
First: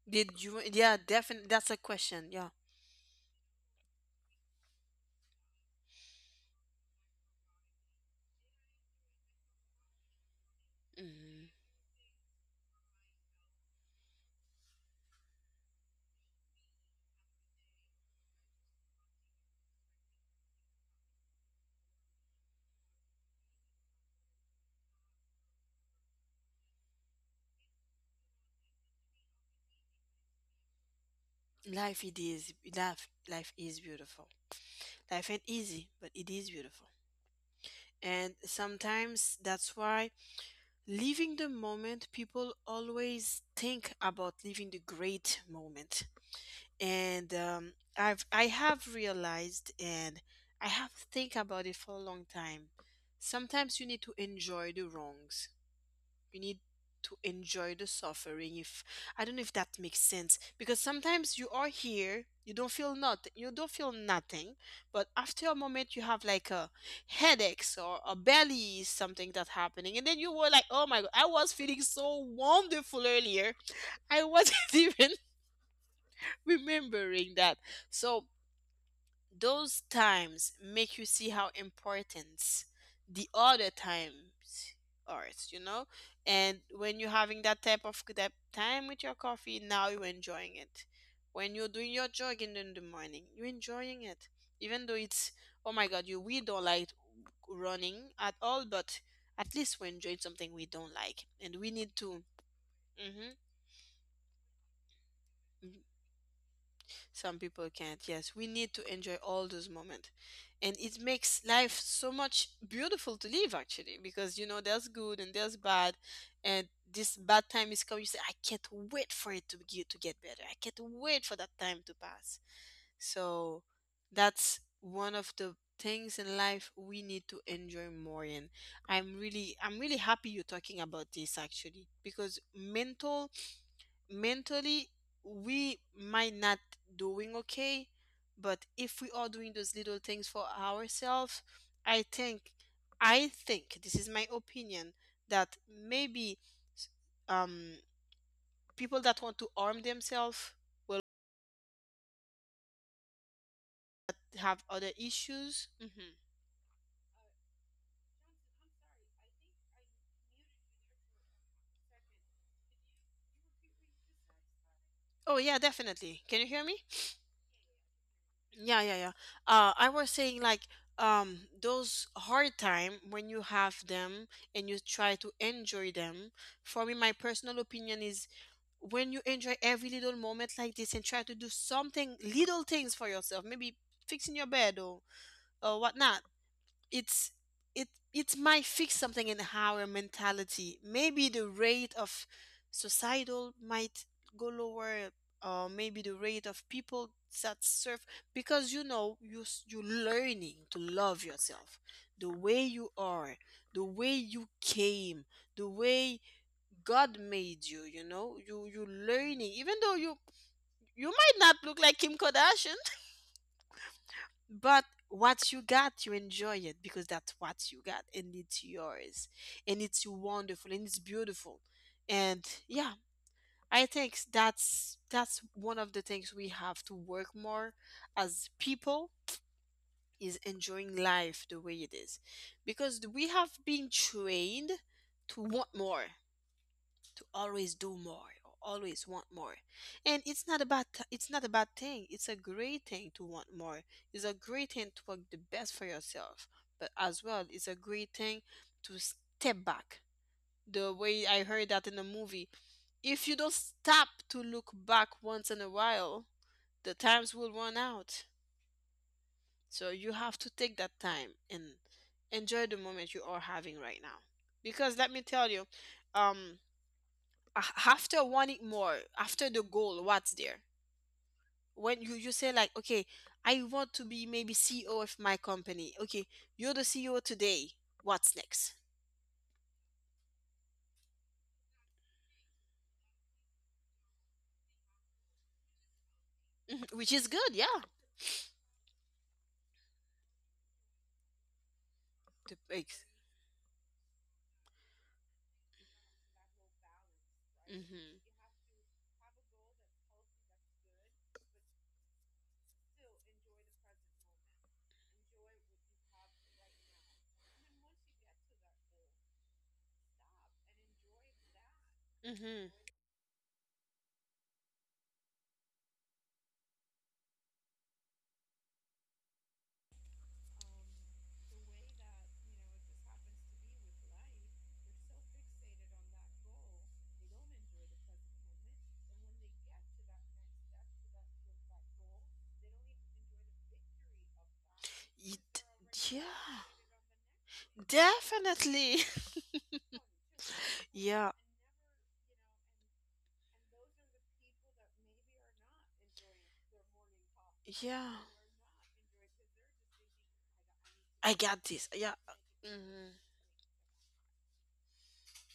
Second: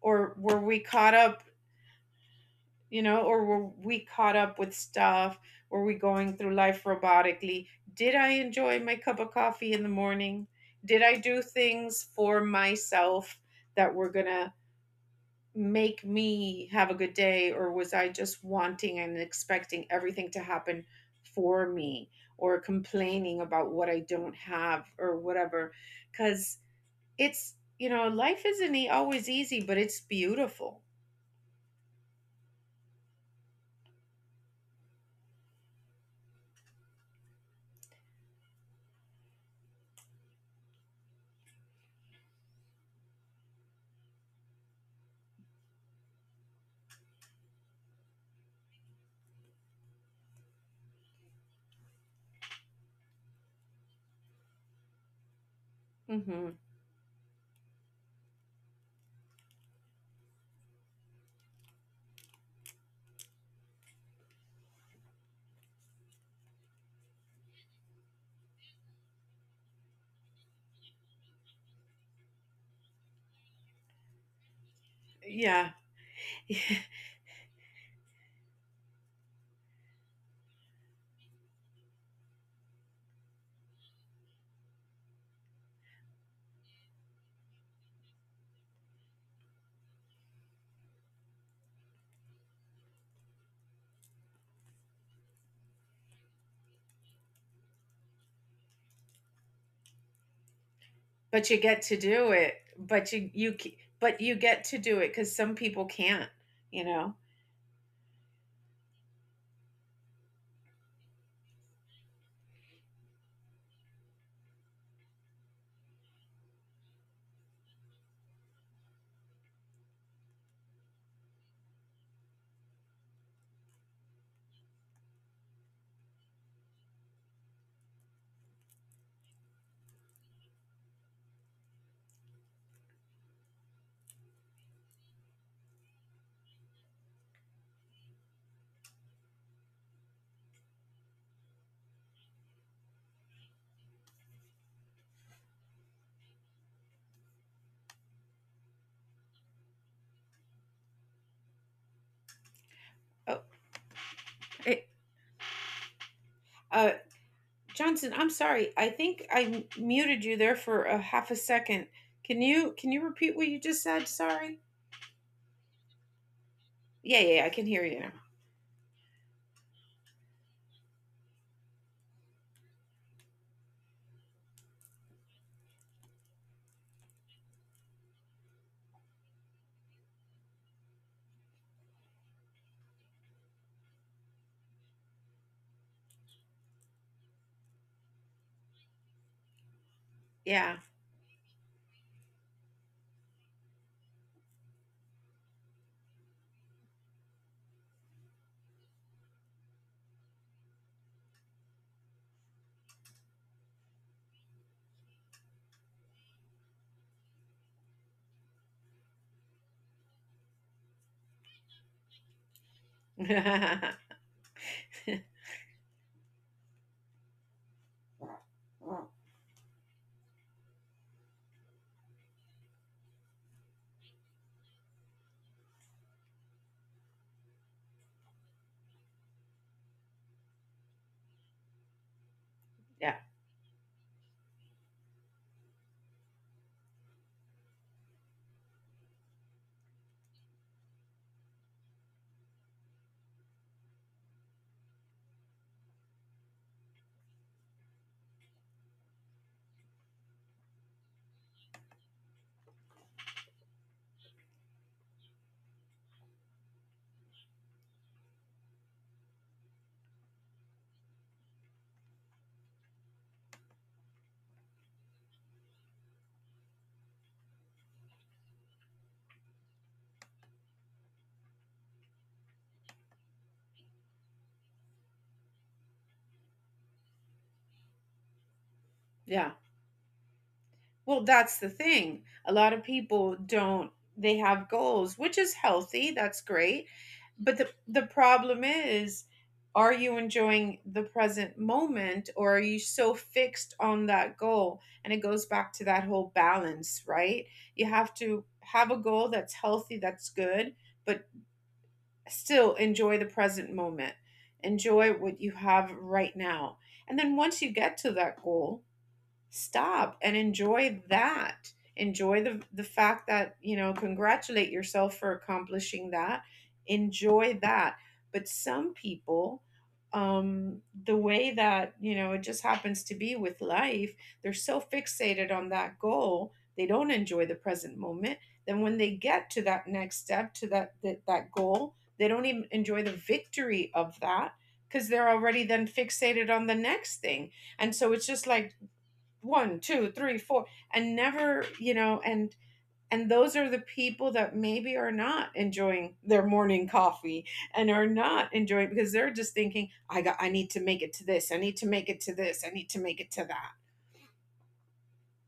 Speaker 1: Or
Speaker 2: Did
Speaker 1: were
Speaker 2: you?
Speaker 1: we
Speaker 2: Yeah,
Speaker 1: caught up,
Speaker 2: definitely. That's a question. Yeah.
Speaker 1: you know, or were we caught up with stuff? Were we going through life robotically? Did I enjoy my cup of coffee in the morning? Did I do
Speaker 2: Hmm.
Speaker 1: things for myself that were going to make me have a good day? Or was I just wanting and expecting everything to happen for me, or complaining about what I don't have or whatever, cuz it's, you know, life isn't e- always easy, but it's beautiful.
Speaker 2: Life it is. Life is beautiful. Life ain't easy, but it is beautiful. And sometimes that's why living the moment, people always think about living the great moment. And I have realized, and I have think about it for a long time. Sometimes you need to enjoy the wrongs. You
Speaker 1: Mhm.
Speaker 2: need to enjoy the suffering. If I don't know if that makes sense, because sometimes you are here, you don't feel nothing, you don't feel nothing, but after a moment you have like a headaches or a belly something that happening, and then you were like, oh my god, I was feeling so wonderful earlier. I wasn't <laughs> even
Speaker 1: Yeah.
Speaker 2: remembering that. So those times make you see how important the other times are, you know? And when you're having that type of that time with your coffee, now you're enjoying it. When you're doing your jogging in the morning, you're enjoying it. Even though it's, oh my God, you we don't like running at all, but at least we enjoyed something we don't like.
Speaker 1: But
Speaker 2: And
Speaker 1: you
Speaker 2: we
Speaker 1: get
Speaker 2: need
Speaker 1: to
Speaker 2: to.
Speaker 1: do it. But
Speaker 2: Mm-hmm.
Speaker 1: you but you get to do it, cuz some people can't, you know.
Speaker 2: Some people can't. Yes, we need to enjoy all those moments, and it makes life so much beautiful to live actually, because you know there's good and there's bad. And this bad time is coming, you say, I can't wait for it to get better, I can't wait for that time to pass. So that's one of the things in life we need to enjoy more. And I'm really happy you're talking about this actually, because mentally we might not doing okay. But if we are doing those little things for ourselves, i think I think this is my opinion, that maybe um people that want to arm themselves will
Speaker 1: Oh,
Speaker 2: have other
Speaker 1: it,
Speaker 2: issues. Hmm.
Speaker 1: uh, Johnson, I'm sorry. I think I muted you there for a half a second. Can you repeat what you just said? Sorry.
Speaker 2: Oh yeah, definitely. Can you hear me?
Speaker 1: Yeah, yeah, yeah, I can hear you now.
Speaker 2: Yeah, yeah, yeah. I was saying like those hard time when you have them and you try to enjoy them. For me, my personal opinion is when you enjoy every little moment like this and try to do something, little things for yourself, maybe fixing your bed or whatnot, it's it it might fix something in our
Speaker 1: Yeah.
Speaker 2: mentality. Maybe the rate of societal might go lower, or maybe the rate of people that serve, because you know you s- you're learning to love yourself, the way you are, the way you came, the way God made you. You know you are learning even though you might not look like Kim Kardashian,
Speaker 1: <laughs>
Speaker 2: but what you got, you enjoy it because that's what you got and it's yours and it's wonderful and it's beautiful. And yeah, I think that's one of the things we have to work more as people is enjoying life the way it is. Because
Speaker 1: Yeah.
Speaker 2: we have been trained to want more, to always do more or always want more. And it's not a it's not a bad thing, it's a great thing to want more, it's a great thing to work the best for yourself, but as well it's a great thing to step back. The way I heard that in the movie, if you don't stop to look back once in a while, the times will run out. So you have to take that time and enjoy the moment you are having right now. Because let me tell you, um after wanting more, after the goal, what's there? When you say like, okay, I want to be maybe CEO of my company, okay, you're the CEO today, what's next?
Speaker 1: Yeah. Well, that's the thing. A lot of people don't, they have goals, which is healthy, that's great.
Speaker 2: <laughs> which is good,
Speaker 1: But the
Speaker 2: yeah.
Speaker 1: the problem is, are you enjoying the present moment, or are you
Speaker 2: The
Speaker 1: so fixed on that goal? And it goes back to that whole balance, right? You
Speaker 2: mm-hmm,
Speaker 1: have to have a goal that's healthy, that's good, but still enjoy the present moment. Enjoy what you have right now. And then once you get to that goal, stop and enjoy that, enjoy
Speaker 2: mm-hmm.
Speaker 1: the fact that, you know, congratulate yourself for accomplishing that, enjoy that. But some people, um the way that, you know, it just happens to be with life, they're so fixated on that goal they don't enjoy the present moment. Then when they get to that next step, to that goal, they don't even enjoy the victory of that, because they're already then fixated
Speaker 2: Yeah,
Speaker 1: on the next thing. And so it's just like
Speaker 2: definitely.
Speaker 1: 1 2 3 4,
Speaker 2: <laughs>
Speaker 1: and
Speaker 2: yeah,
Speaker 1: never, you know. And those are the people that maybe are not enjoying their morning coffee, and
Speaker 2: yeah,
Speaker 1: are not enjoying, because they're just thinking, I got, I need to make it to
Speaker 2: I
Speaker 1: this,
Speaker 2: got
Speaker 1: I need
Speaker 2: this,
Speaker 1: to
Speaker 2: yeah.
Speaker 1: make it to this, I need to
Speaker 2: Hmm,
Speaker 1: make it to that.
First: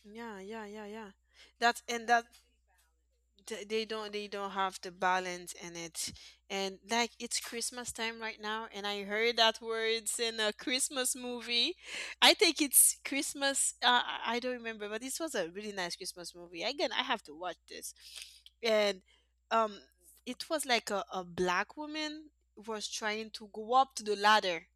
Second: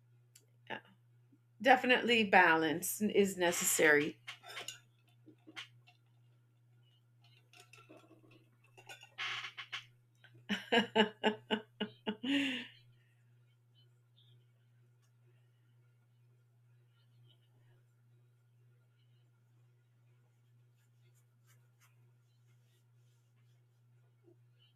Speaker 2: yeah, yeah,
Speaker 1: Yeah.
Speaker 2: yeah, yeah. That's, and
Speaker 1: Definitely
Speaker 2: that,
Speaker 1: balance is
Speaker 2: they don't,
Speaker 1: necessary.
Speaker 2: they don't have the balance in it. And like, it's Christmas time right now and I heard that words in a Christmas
Speaker 1: <laughs>
Speaker 2: movie. I think it's Christmas, I don't remember, but this was a really nice Christmas movie, again I have to watch this. And, um it was like a Black woman was trying to go up to the ladder.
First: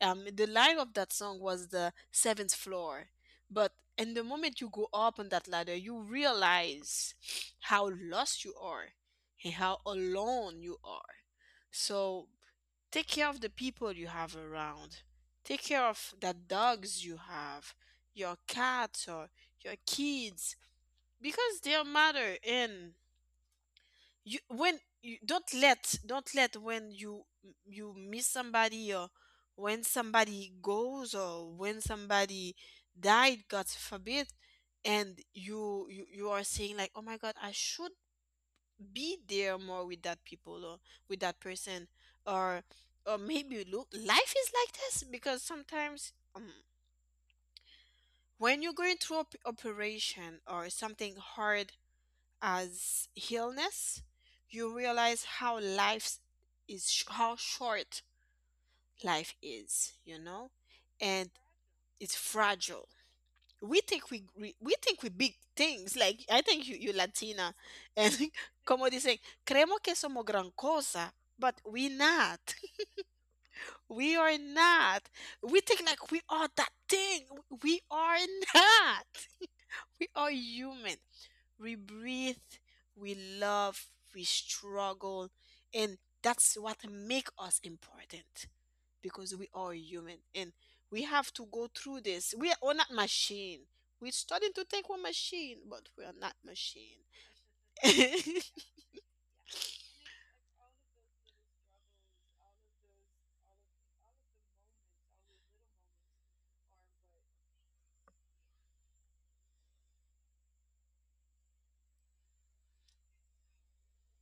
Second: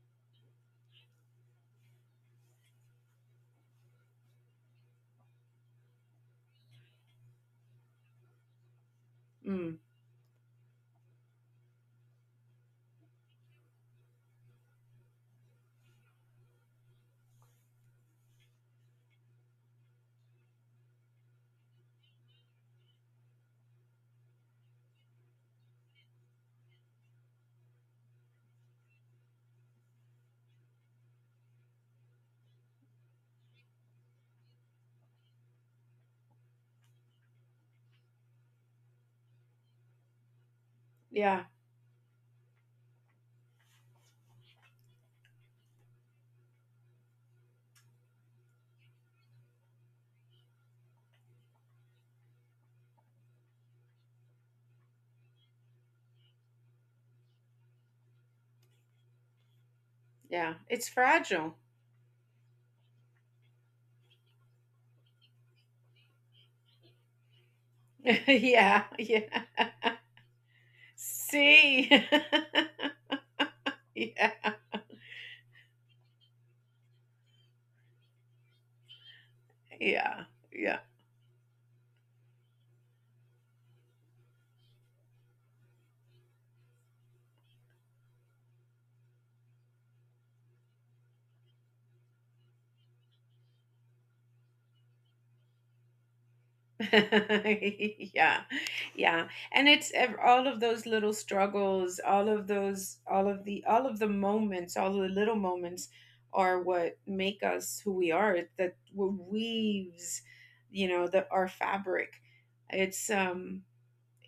Speaker 2: Um, the line of that song was the seventh floor. But in the moment you go up on that ladder, you realize how lost you are and
Speaker 1: Mm.
Speaker 2: how alone you are. So take care of the people you have around, take care of the dogs you have, your cats, or your kids, because they matter. And you, when you don't let, don't let, when you miss somebody, or when somebody goes, or when somebody died, god forbid, and you are saying like, oh my god, I should be there more with that people, or with that
Speaker 1: Yeah.
Speaker 2: person. or or maybe, look, life is like this, because sometimes, when you're going through operation or something hard as illness, you realize how how short life is, you know.
Speaker 1: Yeah, it's
Speaker 2: And
Speaker 1: fragile.
Speaker 2: it's fragile. We think we think we big things. Like, I think you Latina, and <laughs>
Speaker 1: <laughs>
Speaker 2: como
Speaker 1: Yeah.
Speaker 2: dicen,
Speaker 1: Yeah.
Speaker 2: creemos que somos gran cosa, but we
Speaker 1: See. <laughs>
Speaker 2: not. <laughs> we are
Speaker 1: Yeah.
Speaker 2: not. We think like we are that thing. We are not. We
Speaker 1: Yeah.
Speaker 2: are
Speaker 1: Yeah.
Speaker 2: human. We breathe, we love, we struggle, and that's what make us important, because we are human and we have to go through this. We not machine. We're starting to think we're machine, but we are not machine.
Speaker 1: <laughs> Yeah.
Speaker 2: <laughs>
Speaker 1: Yeah. And it's ev- all of those little struggles, all of those, all of the moments, all the little moments are what make us who we are. It, that what weaves, you know, the our fabric. It's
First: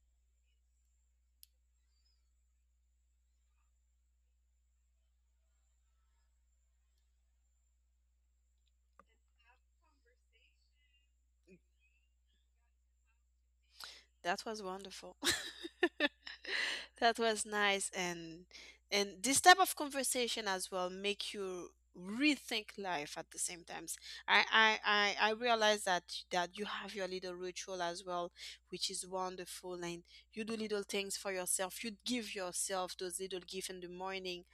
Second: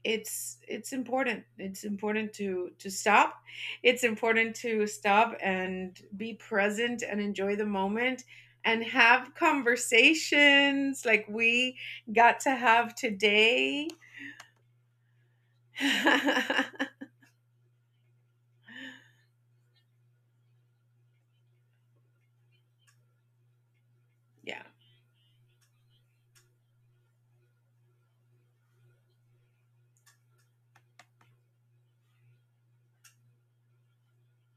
Speaker 1: it's important, it's important to stop, it's important to stop and be present and enjoy the moment, and have conversations like we got to have today.
Speaker 2: That was wonderful. <laughs>
Speaker 1: <laughs>
Speaker 2: That was nice. And this type of conversation as well make you rethink life at the same times. I
Speaker 1: Yeah.
Speaker 2: I I realize that, that you have your little ritual as well, which is wonderful, and you do little things for yourself. You give yourself those little gifts in the morning,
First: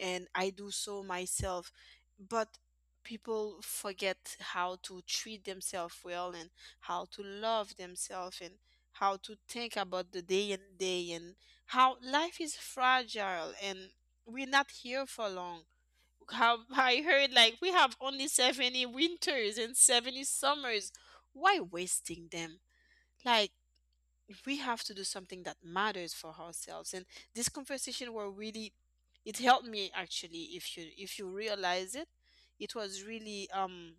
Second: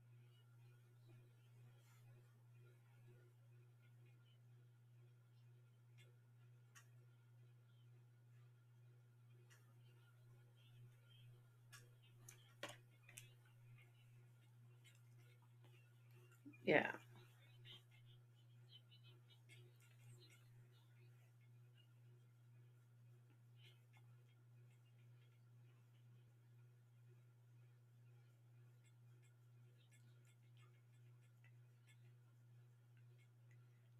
Speaker 2: and I do so myself. But people forget how to treat themselves well, and how to love themselves, and how to think about the day and how life is fragile, and we're not here for long. How <laughs>
Speaker 1: Yeah.
Speaker 2: I heard, like, we have only 70 winters and 70 summers. Why wasting them? Like, we have to do something that matters for ourselves, and this conversation were really, it helped me actually, if you, if you realize it, it was really,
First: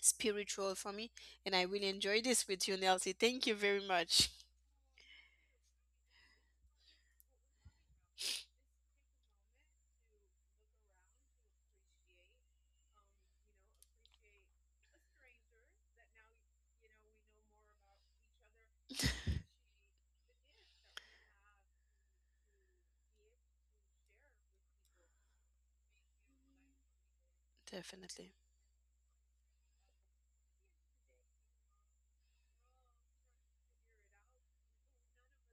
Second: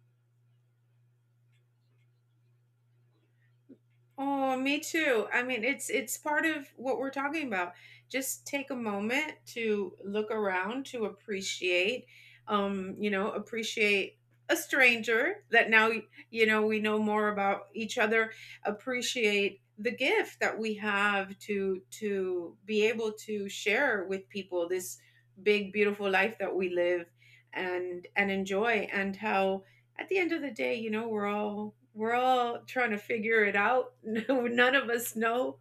Speaker 2: spiritual for me, and I really enjoyed this with you, Nelsie, thank you very much.
Speaker 1: Oh, me too. I mean, it's part of what we're talking about. Just take a moment to look around, to appreciate, you know, appreciate a stranger that now, you know, we know more about each other. Appreciate the gift that we have to be able to share with people this big, beautiful life that we live and
Speaker 2: Definitely.
Speaker 1: enjoy, and how, at the end of the day, you know, we're all, we're all trying to figure it out. <laughs> None of us know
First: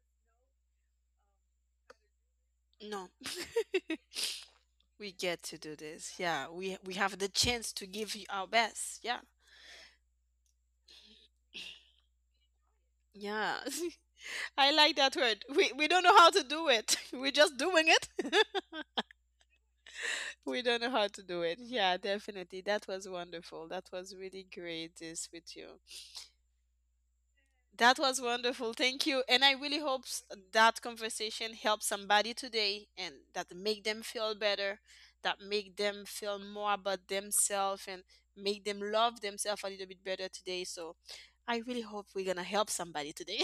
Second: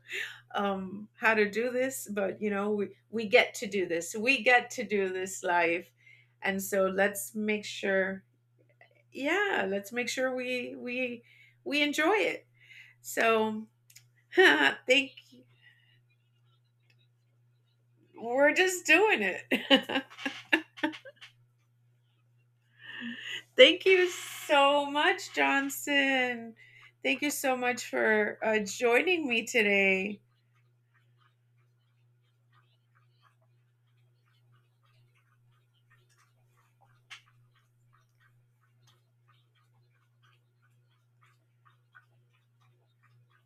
Speaker 1: how to do this, but you know, we
Speaker 2: No.
Speaker 1: we get to do this.
Speaker 2: <laughs>
Speaker 1: We get to do
Speaker 2: we get
Speaker 1: this
Speaker 2: to do
Speaker 1: life,
Speaker 2: this. Yeah,
Speaker 1: and so
Speaker 2: we have the
Speaker 1: let's make
Speaker 2: chance to give
Speaker 1: sure.
Speaker 2: you our best. Yeah.
Speaker 1: Yeah, let's make sure we enjoy it.
Speaker 2: Yeah.
Speaker 1: So, <laughs>
Speaker 2: <laughs>
Speaker 1: I
Speaker 2: I like
Speaker 1: think
Speaker 2: that word. We don't know how to do it. <laughs> We're just doing it.
Speaker 1: we're
Speaker 2: <laughs>
Speaker 1: just doing it. <laughs>
Speaker 2: we don't know how to do it. Yeah, definitely. That was wonderful. That
Speaker 1: Thank you
Speaker 2: was really
Speaker 1: so
Speaker 2: great, this
Speaker 1: much,
Speaker 2: with you.
Speaker 1: Johnson. Thank you so much
Speaker 2: That was
Speaker 1: for
Speaker 2: wonderful. Thank you.
Speaker 1: joining
Speaker 2: And
Speaker 1: me
Speaker 2: I really hope
Speaker 1: today.
Speaker 2: that conversation helps somebody today, and that make them feel better, that make them feel more about themselves, and make them love themselves a little bit better today. So I really hope we're going to help somebody today.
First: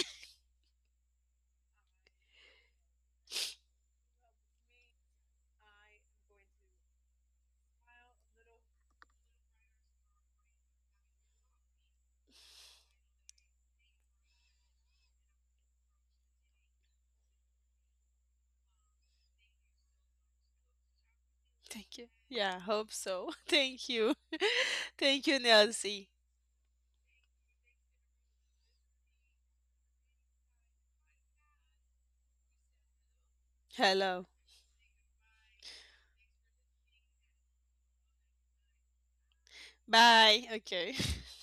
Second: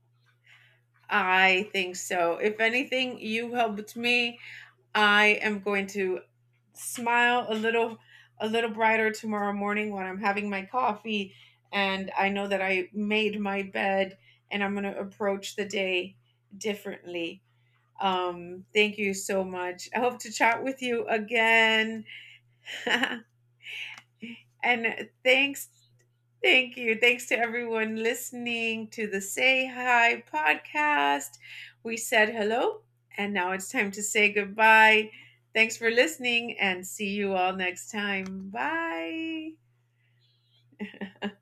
Speaker 1: I think so. If anything, you helped me. I am going to smile a little, a little brighter tomorrow morning when I'm having my coffee, and I know that I made my bed, and I'm going to approach the day differently. Thank you so much. I hope to chat with you
Speaker 2: <laughs> Thank you.
Speaker 1: again.
Speaker 2: Yeah, hope
Speaker 1: <laughs>
Speaker 2: so. <laughs> Thank you. <laughs>
Speaker 1: And
Speaker 2: Thank you,
Speaker 1: thanks,
Speaker 2: Nelsie.
Speaker 1: thank you. Thanks to everyone listening to the Say Hi podcast. We said hello, and now it's time to
Speaker 2: Hello.
Speaker 1: say goodbye. Thanks for listening, and see you all next time. Bye.
Speaker 2: Bye. Okay. <laughs>